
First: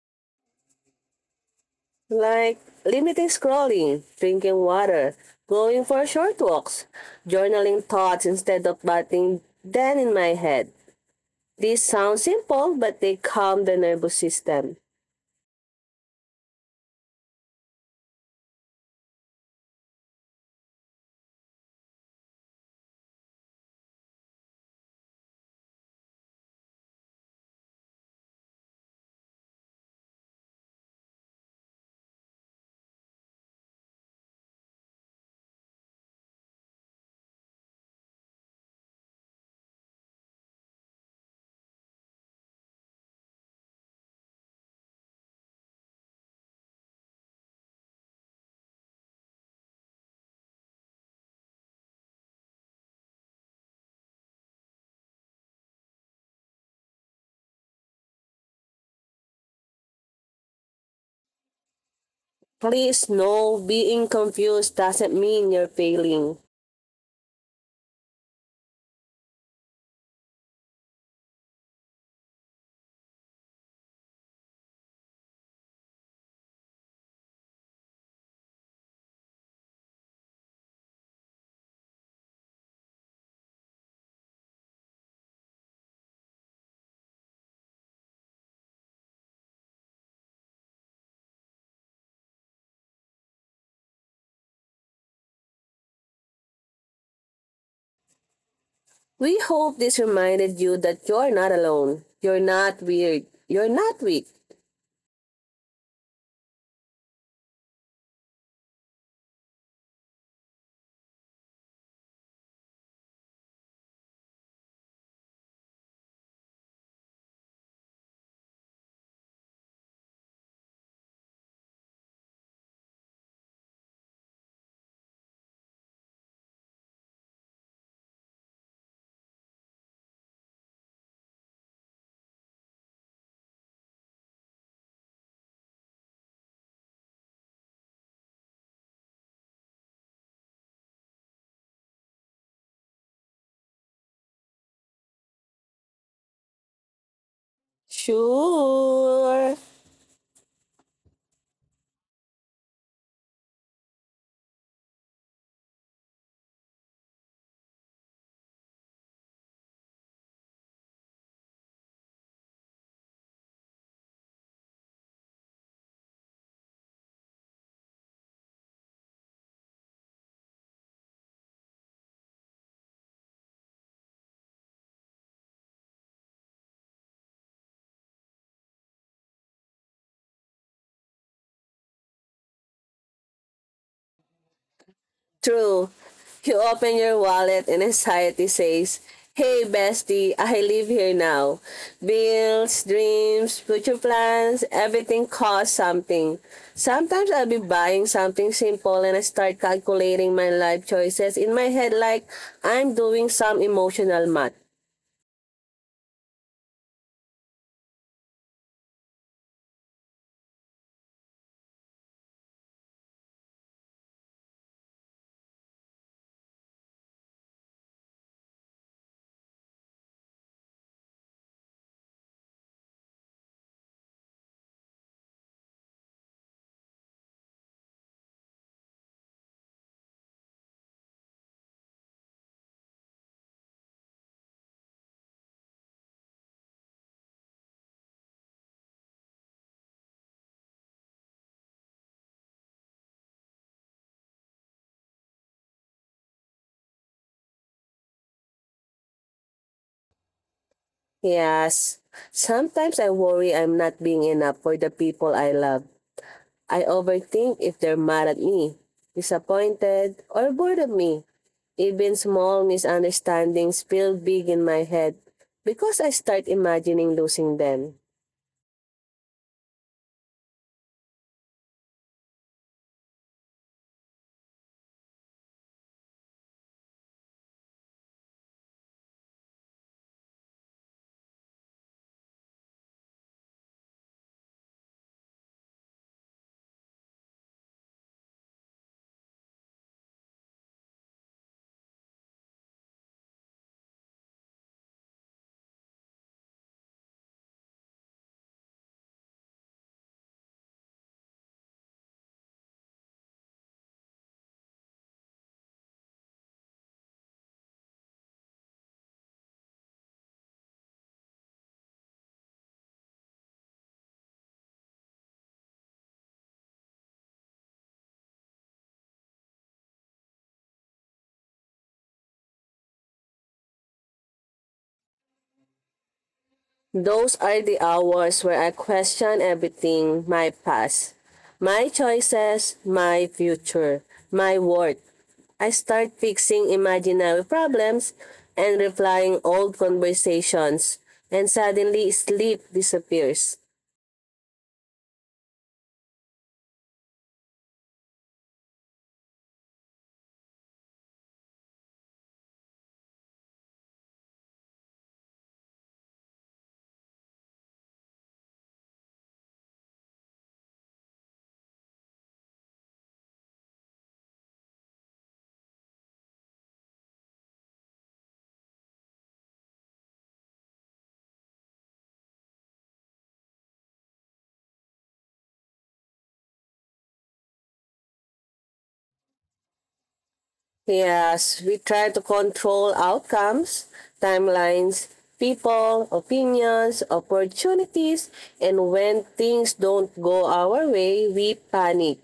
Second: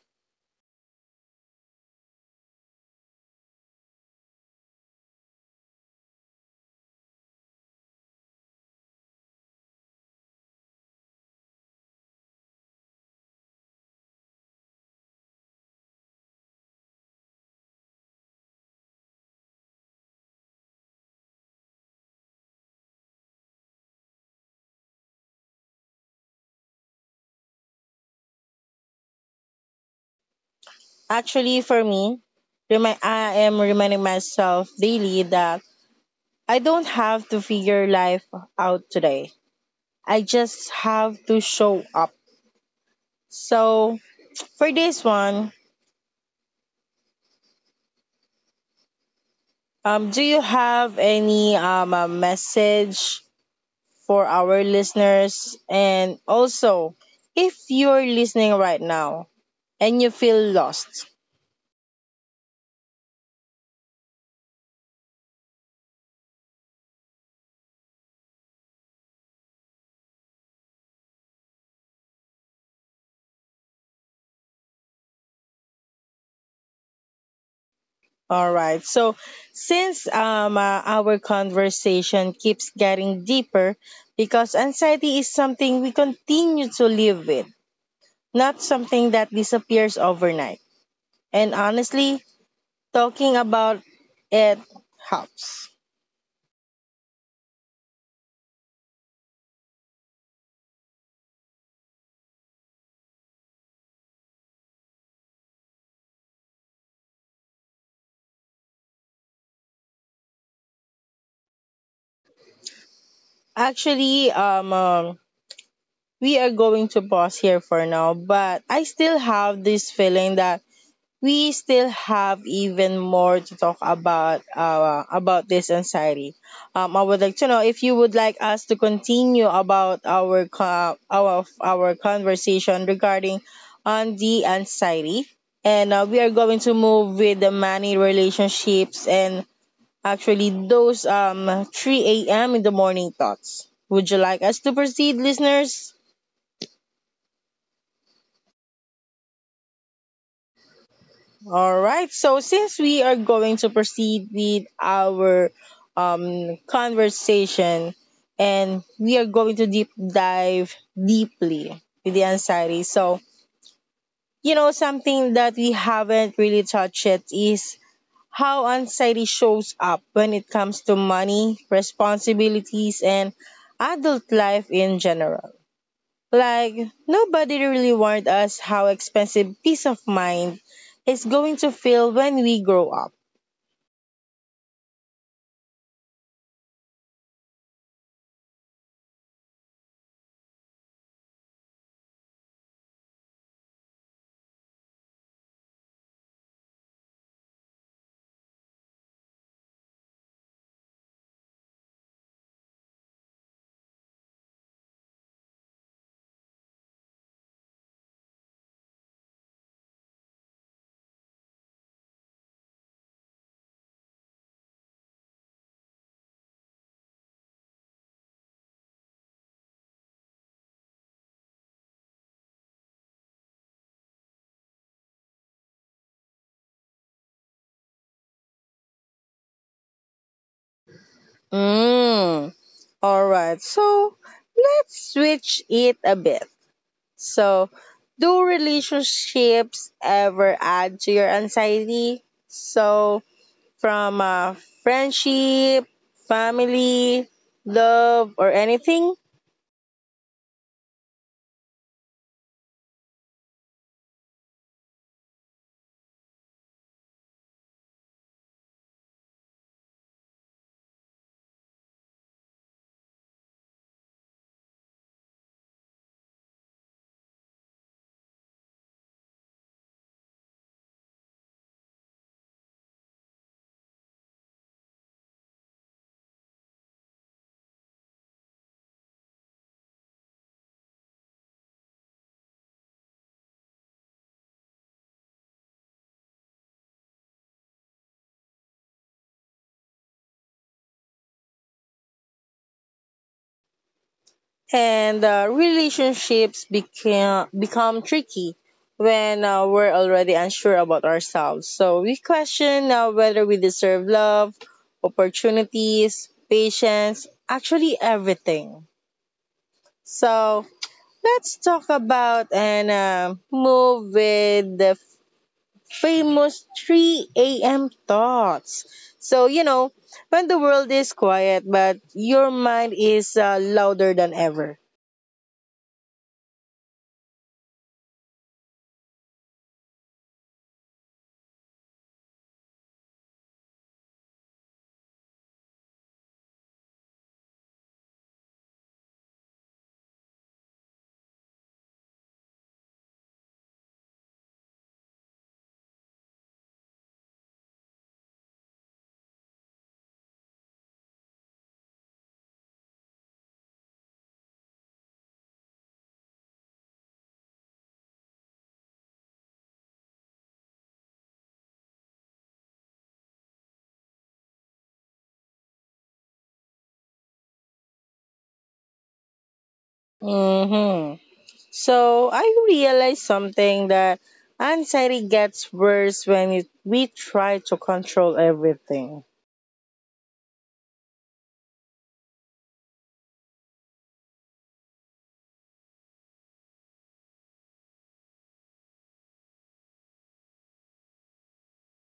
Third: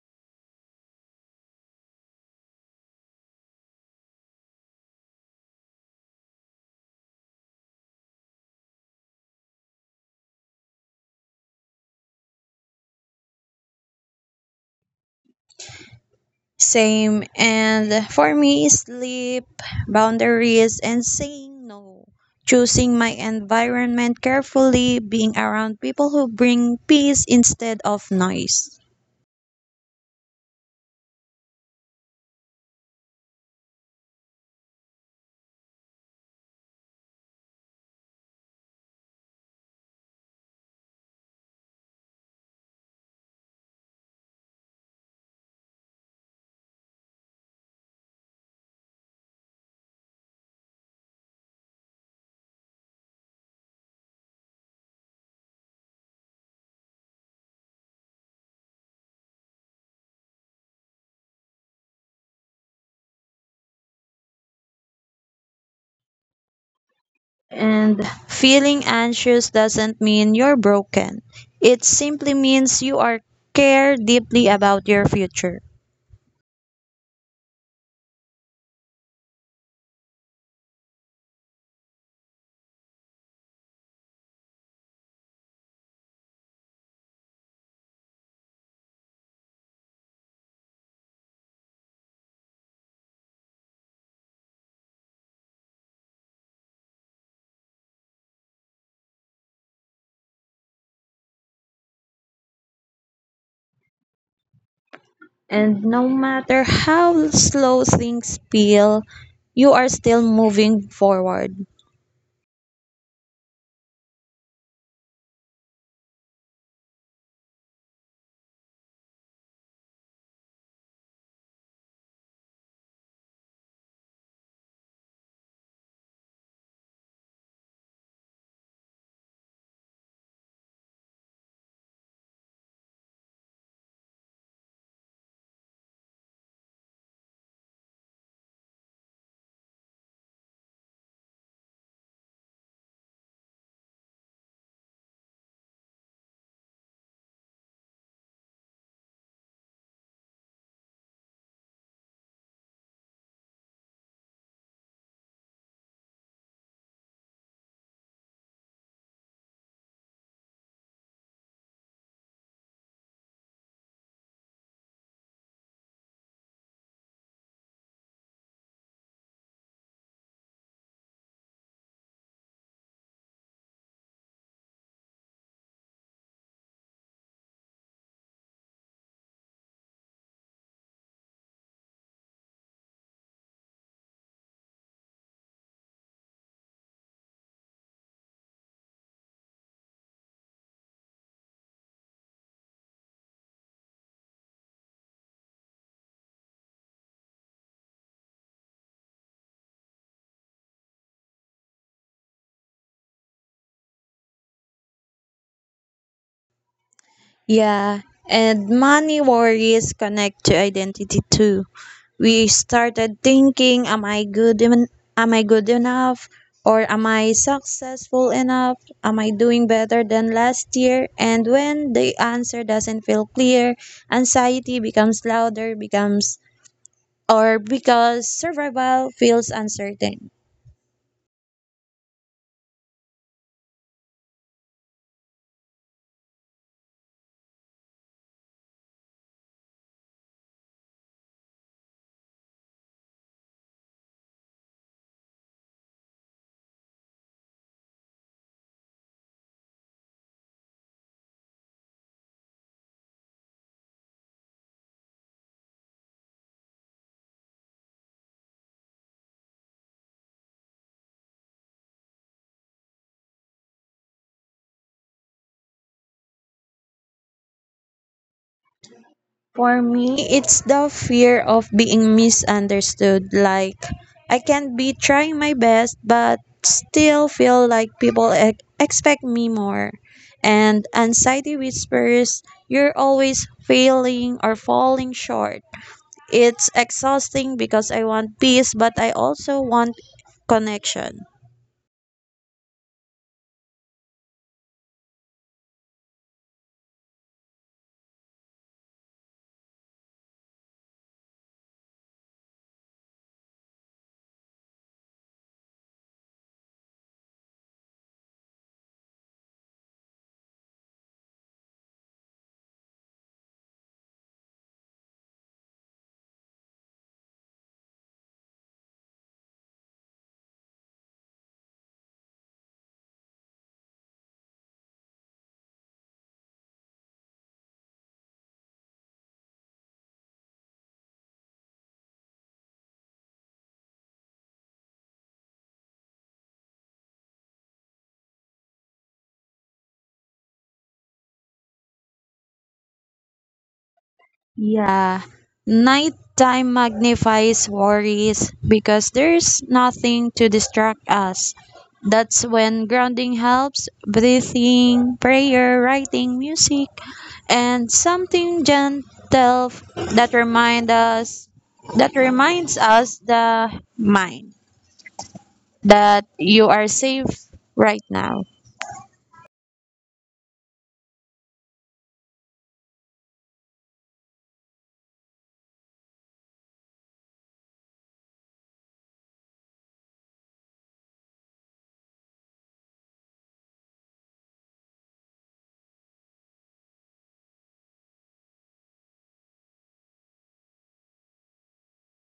Like limiting scrolling, drinking water, going for short walks, journaling thoughts instead of batting them in my head. These sound simple, but they calm the nervous system.
Same. And for me, sleep, boundaries, and saying no. Choosing my environment carefully, being around people who bring peace instead of noise.
Actually, for me, remi- I am reminding myself daily that I don't have to figure life out today. I just have to show up. So for this one, um, do you have any um, uh, message for our listeners? And also, if you're listening right now and you feel lost,
Please know being confused doesn't mean you're failing.
And feeling anxious doesn't mean you're broken, it simply means you are care deeply about your future.
all right. So since um, uh, our conversation keeps getting deeper, because anxiety is something we continue to live with, not something that disappears overnight. And honestly, talking about it helps.
We hope this reminded you that you're not alone. You're not weird. You're not weak.
And no matter how slow things feel, you are still moving forward.
Actually, um, um, we are going to pause here for now, but I still have this feeling that we still have even more to talk about uh, about this anxiety. Um, I would like to know if you would like us to continue about our co- our our conversation regarding on the anxiety, and uh, we are going to move with the money relationships and actually those um three a m in the morning thoughts. Would you like us to proceed, listeners?
Sure.
All right. So since we are going to proceed with our um conversation, and we are going to deep dive deeply with the anxiety. So you know, something that we haven't really touched yet is how anxiety shows up when it comes to money, responsibilities, and adult life in general. Like, nobody really warned us how expensive peace of mind is going to feel when we grow up.
True. You open your wallet and anxiety says, hey bestie, I live here now. Bills, dreams, future plans, everything costs something. Sometimes I'll be buying something simple and I start calculating my life choices in my head like I'm doing some emotional math.
Yeah, and money worries connect to identity too. We started thinking, am I good en- am I good enough, or am I successful enough? Am I doing better than last year? And when the answer doesn't feel clear, anxiety becomes louder becomes, or because survival feels uncertain.
Mm. Alright, so let's switch it a bit. So, do relationships ever add to your anxiety? So, from uh, friendship, family, love, or anything?
Yes. Sometimes I worry I'm not being enough for the people I love. I overthink if they're mad at me, disappointed, or bored of me. Even small misunderstandings feel big in my head because I start imagining losing them.
For me, it's the fear of being misunderstood. Like, I can be trying my best, but still feel like people e- expect me more. And anxiety whispers, you're always failing or falling short. It's exhausting because I want peace, but I also want connection.
And uh, Relationships became become tricky when uh, we're already unsure about ourselves. So we question uh, whether we deserve love, opportunities, patience, actually everything. So let's talk about and uh, move with the famous three a m thoughts. So you know, when the world is quiet, but your mind is uh, louder than ever.
Those are the hours where I question everything my past, my choices, my future, my worth. I start fixing imaginary problems and replying old conversations, and suddenly sleep disappears.
Yeah. Nighttime magnifies worries because there's nothing to distract us. That's when grounding helps, breathing, prayer, writing, music, and something gentle that remind us that reminds us the mind that you are safe right now.
Mm-hmm. So I realized something, that anxiety gets worse when you, we try to control everything.
Yes, we try to control outcomes, timelines, people, opinions, opportunities, and when things don't go our way, we panic.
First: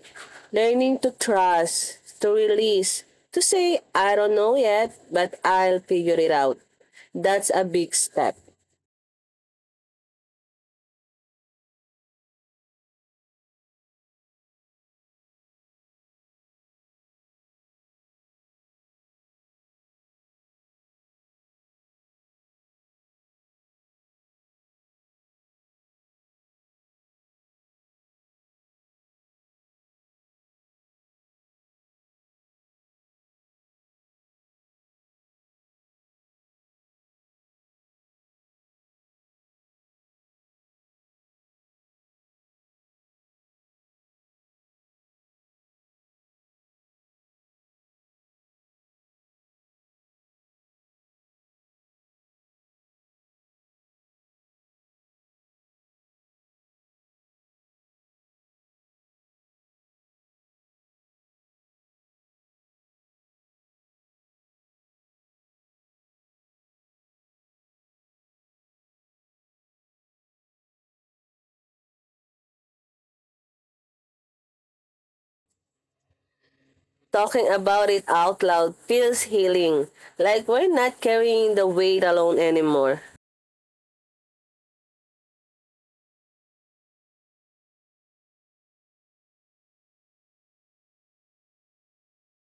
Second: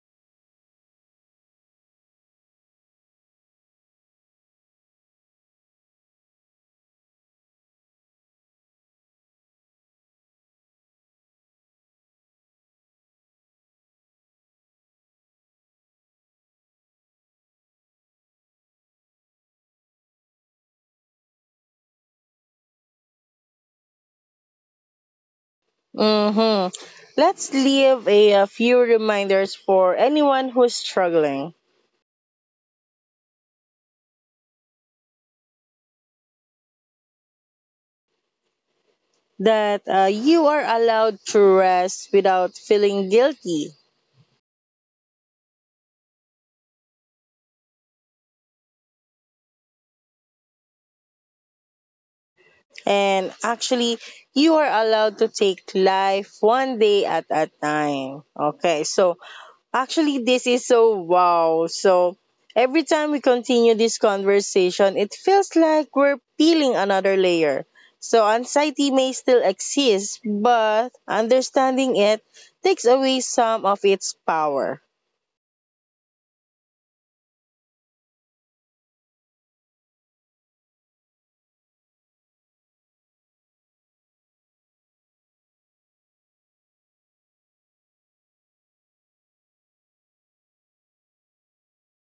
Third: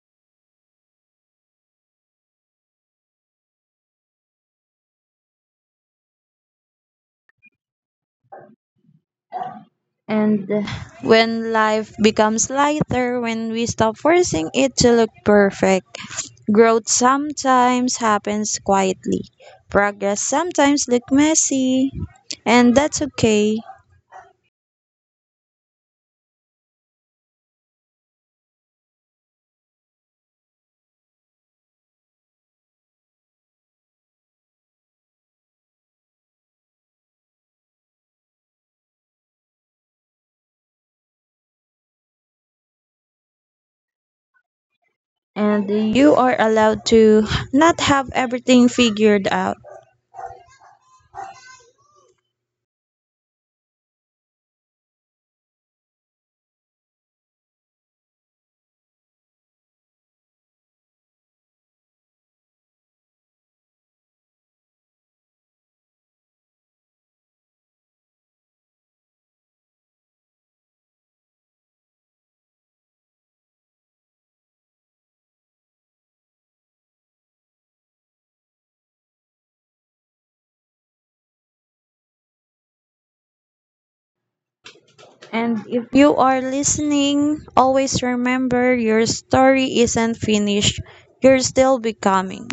Learning to trust, to release, to say, I don't know yet, but I'll figure it out. That's a big step.
And when life becomes lighter, when we stop forcing it to look perfect, growth sometimes happens quietly. Progress sometimes look messy, and that's okay.
Hmm. Let's leave a, uh, few reminders for anyone who's struggling, that uh, you are allowed to rest without feeling guilty.
And you are allowed to not have everything figured out.
And actually, you are allowed to take life one day at a time. Okay, so actually, this is so wow. So, every time we continue this conversation, it feels like we're peeling another layer. So, anxiety may still exist, but understanding it takes away some of its power.
Talking about it out loud feels healing, like we're not carrying the weight alone anymore.
And if you are listening, always remember your story isn't finished. You're still becoming.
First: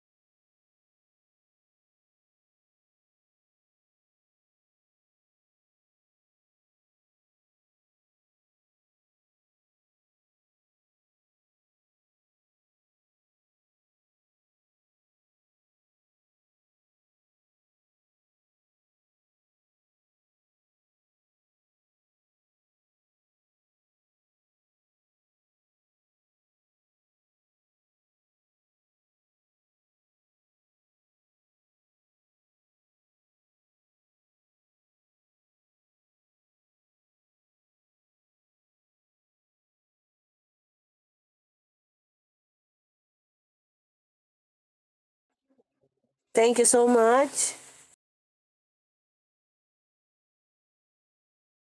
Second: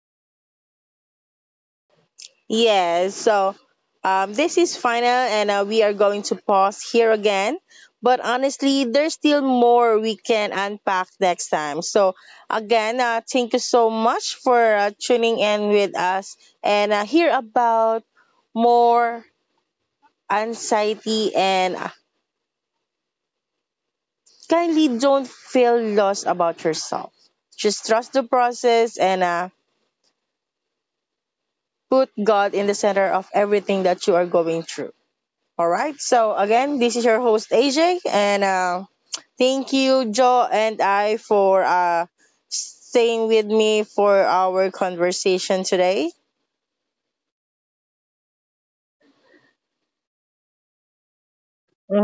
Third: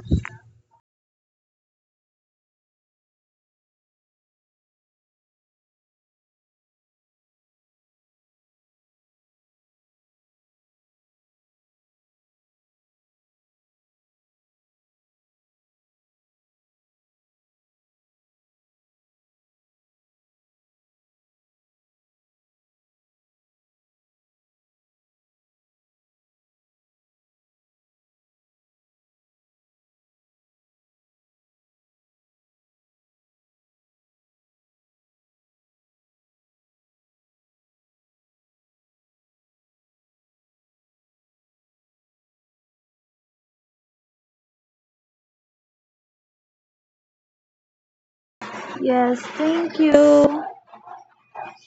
Yes, so um, this is final, and uh, we are going to pause here again. But honestly, there's still more we can unpack next time. So, again, uh, thank you so much for uh, tuning in with us and uh, hear about more anxiety. And uh, kindly don't feel lost about yourself. Just trust the process and uh, put God in the center of everything that you are going through. All right. So again, this is your host A J, and uh, thank you, Joe and I, for uh, staying with me for our conversation today.
Thank you so much.
Yes, thank you.
Hmm.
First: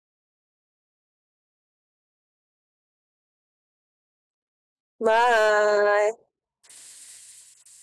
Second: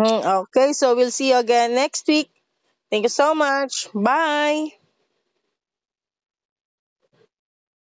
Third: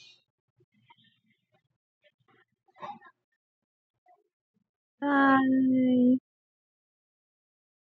Okay. So we'll see you again next week. Thank you so much. Bye.
Bye.
Bye.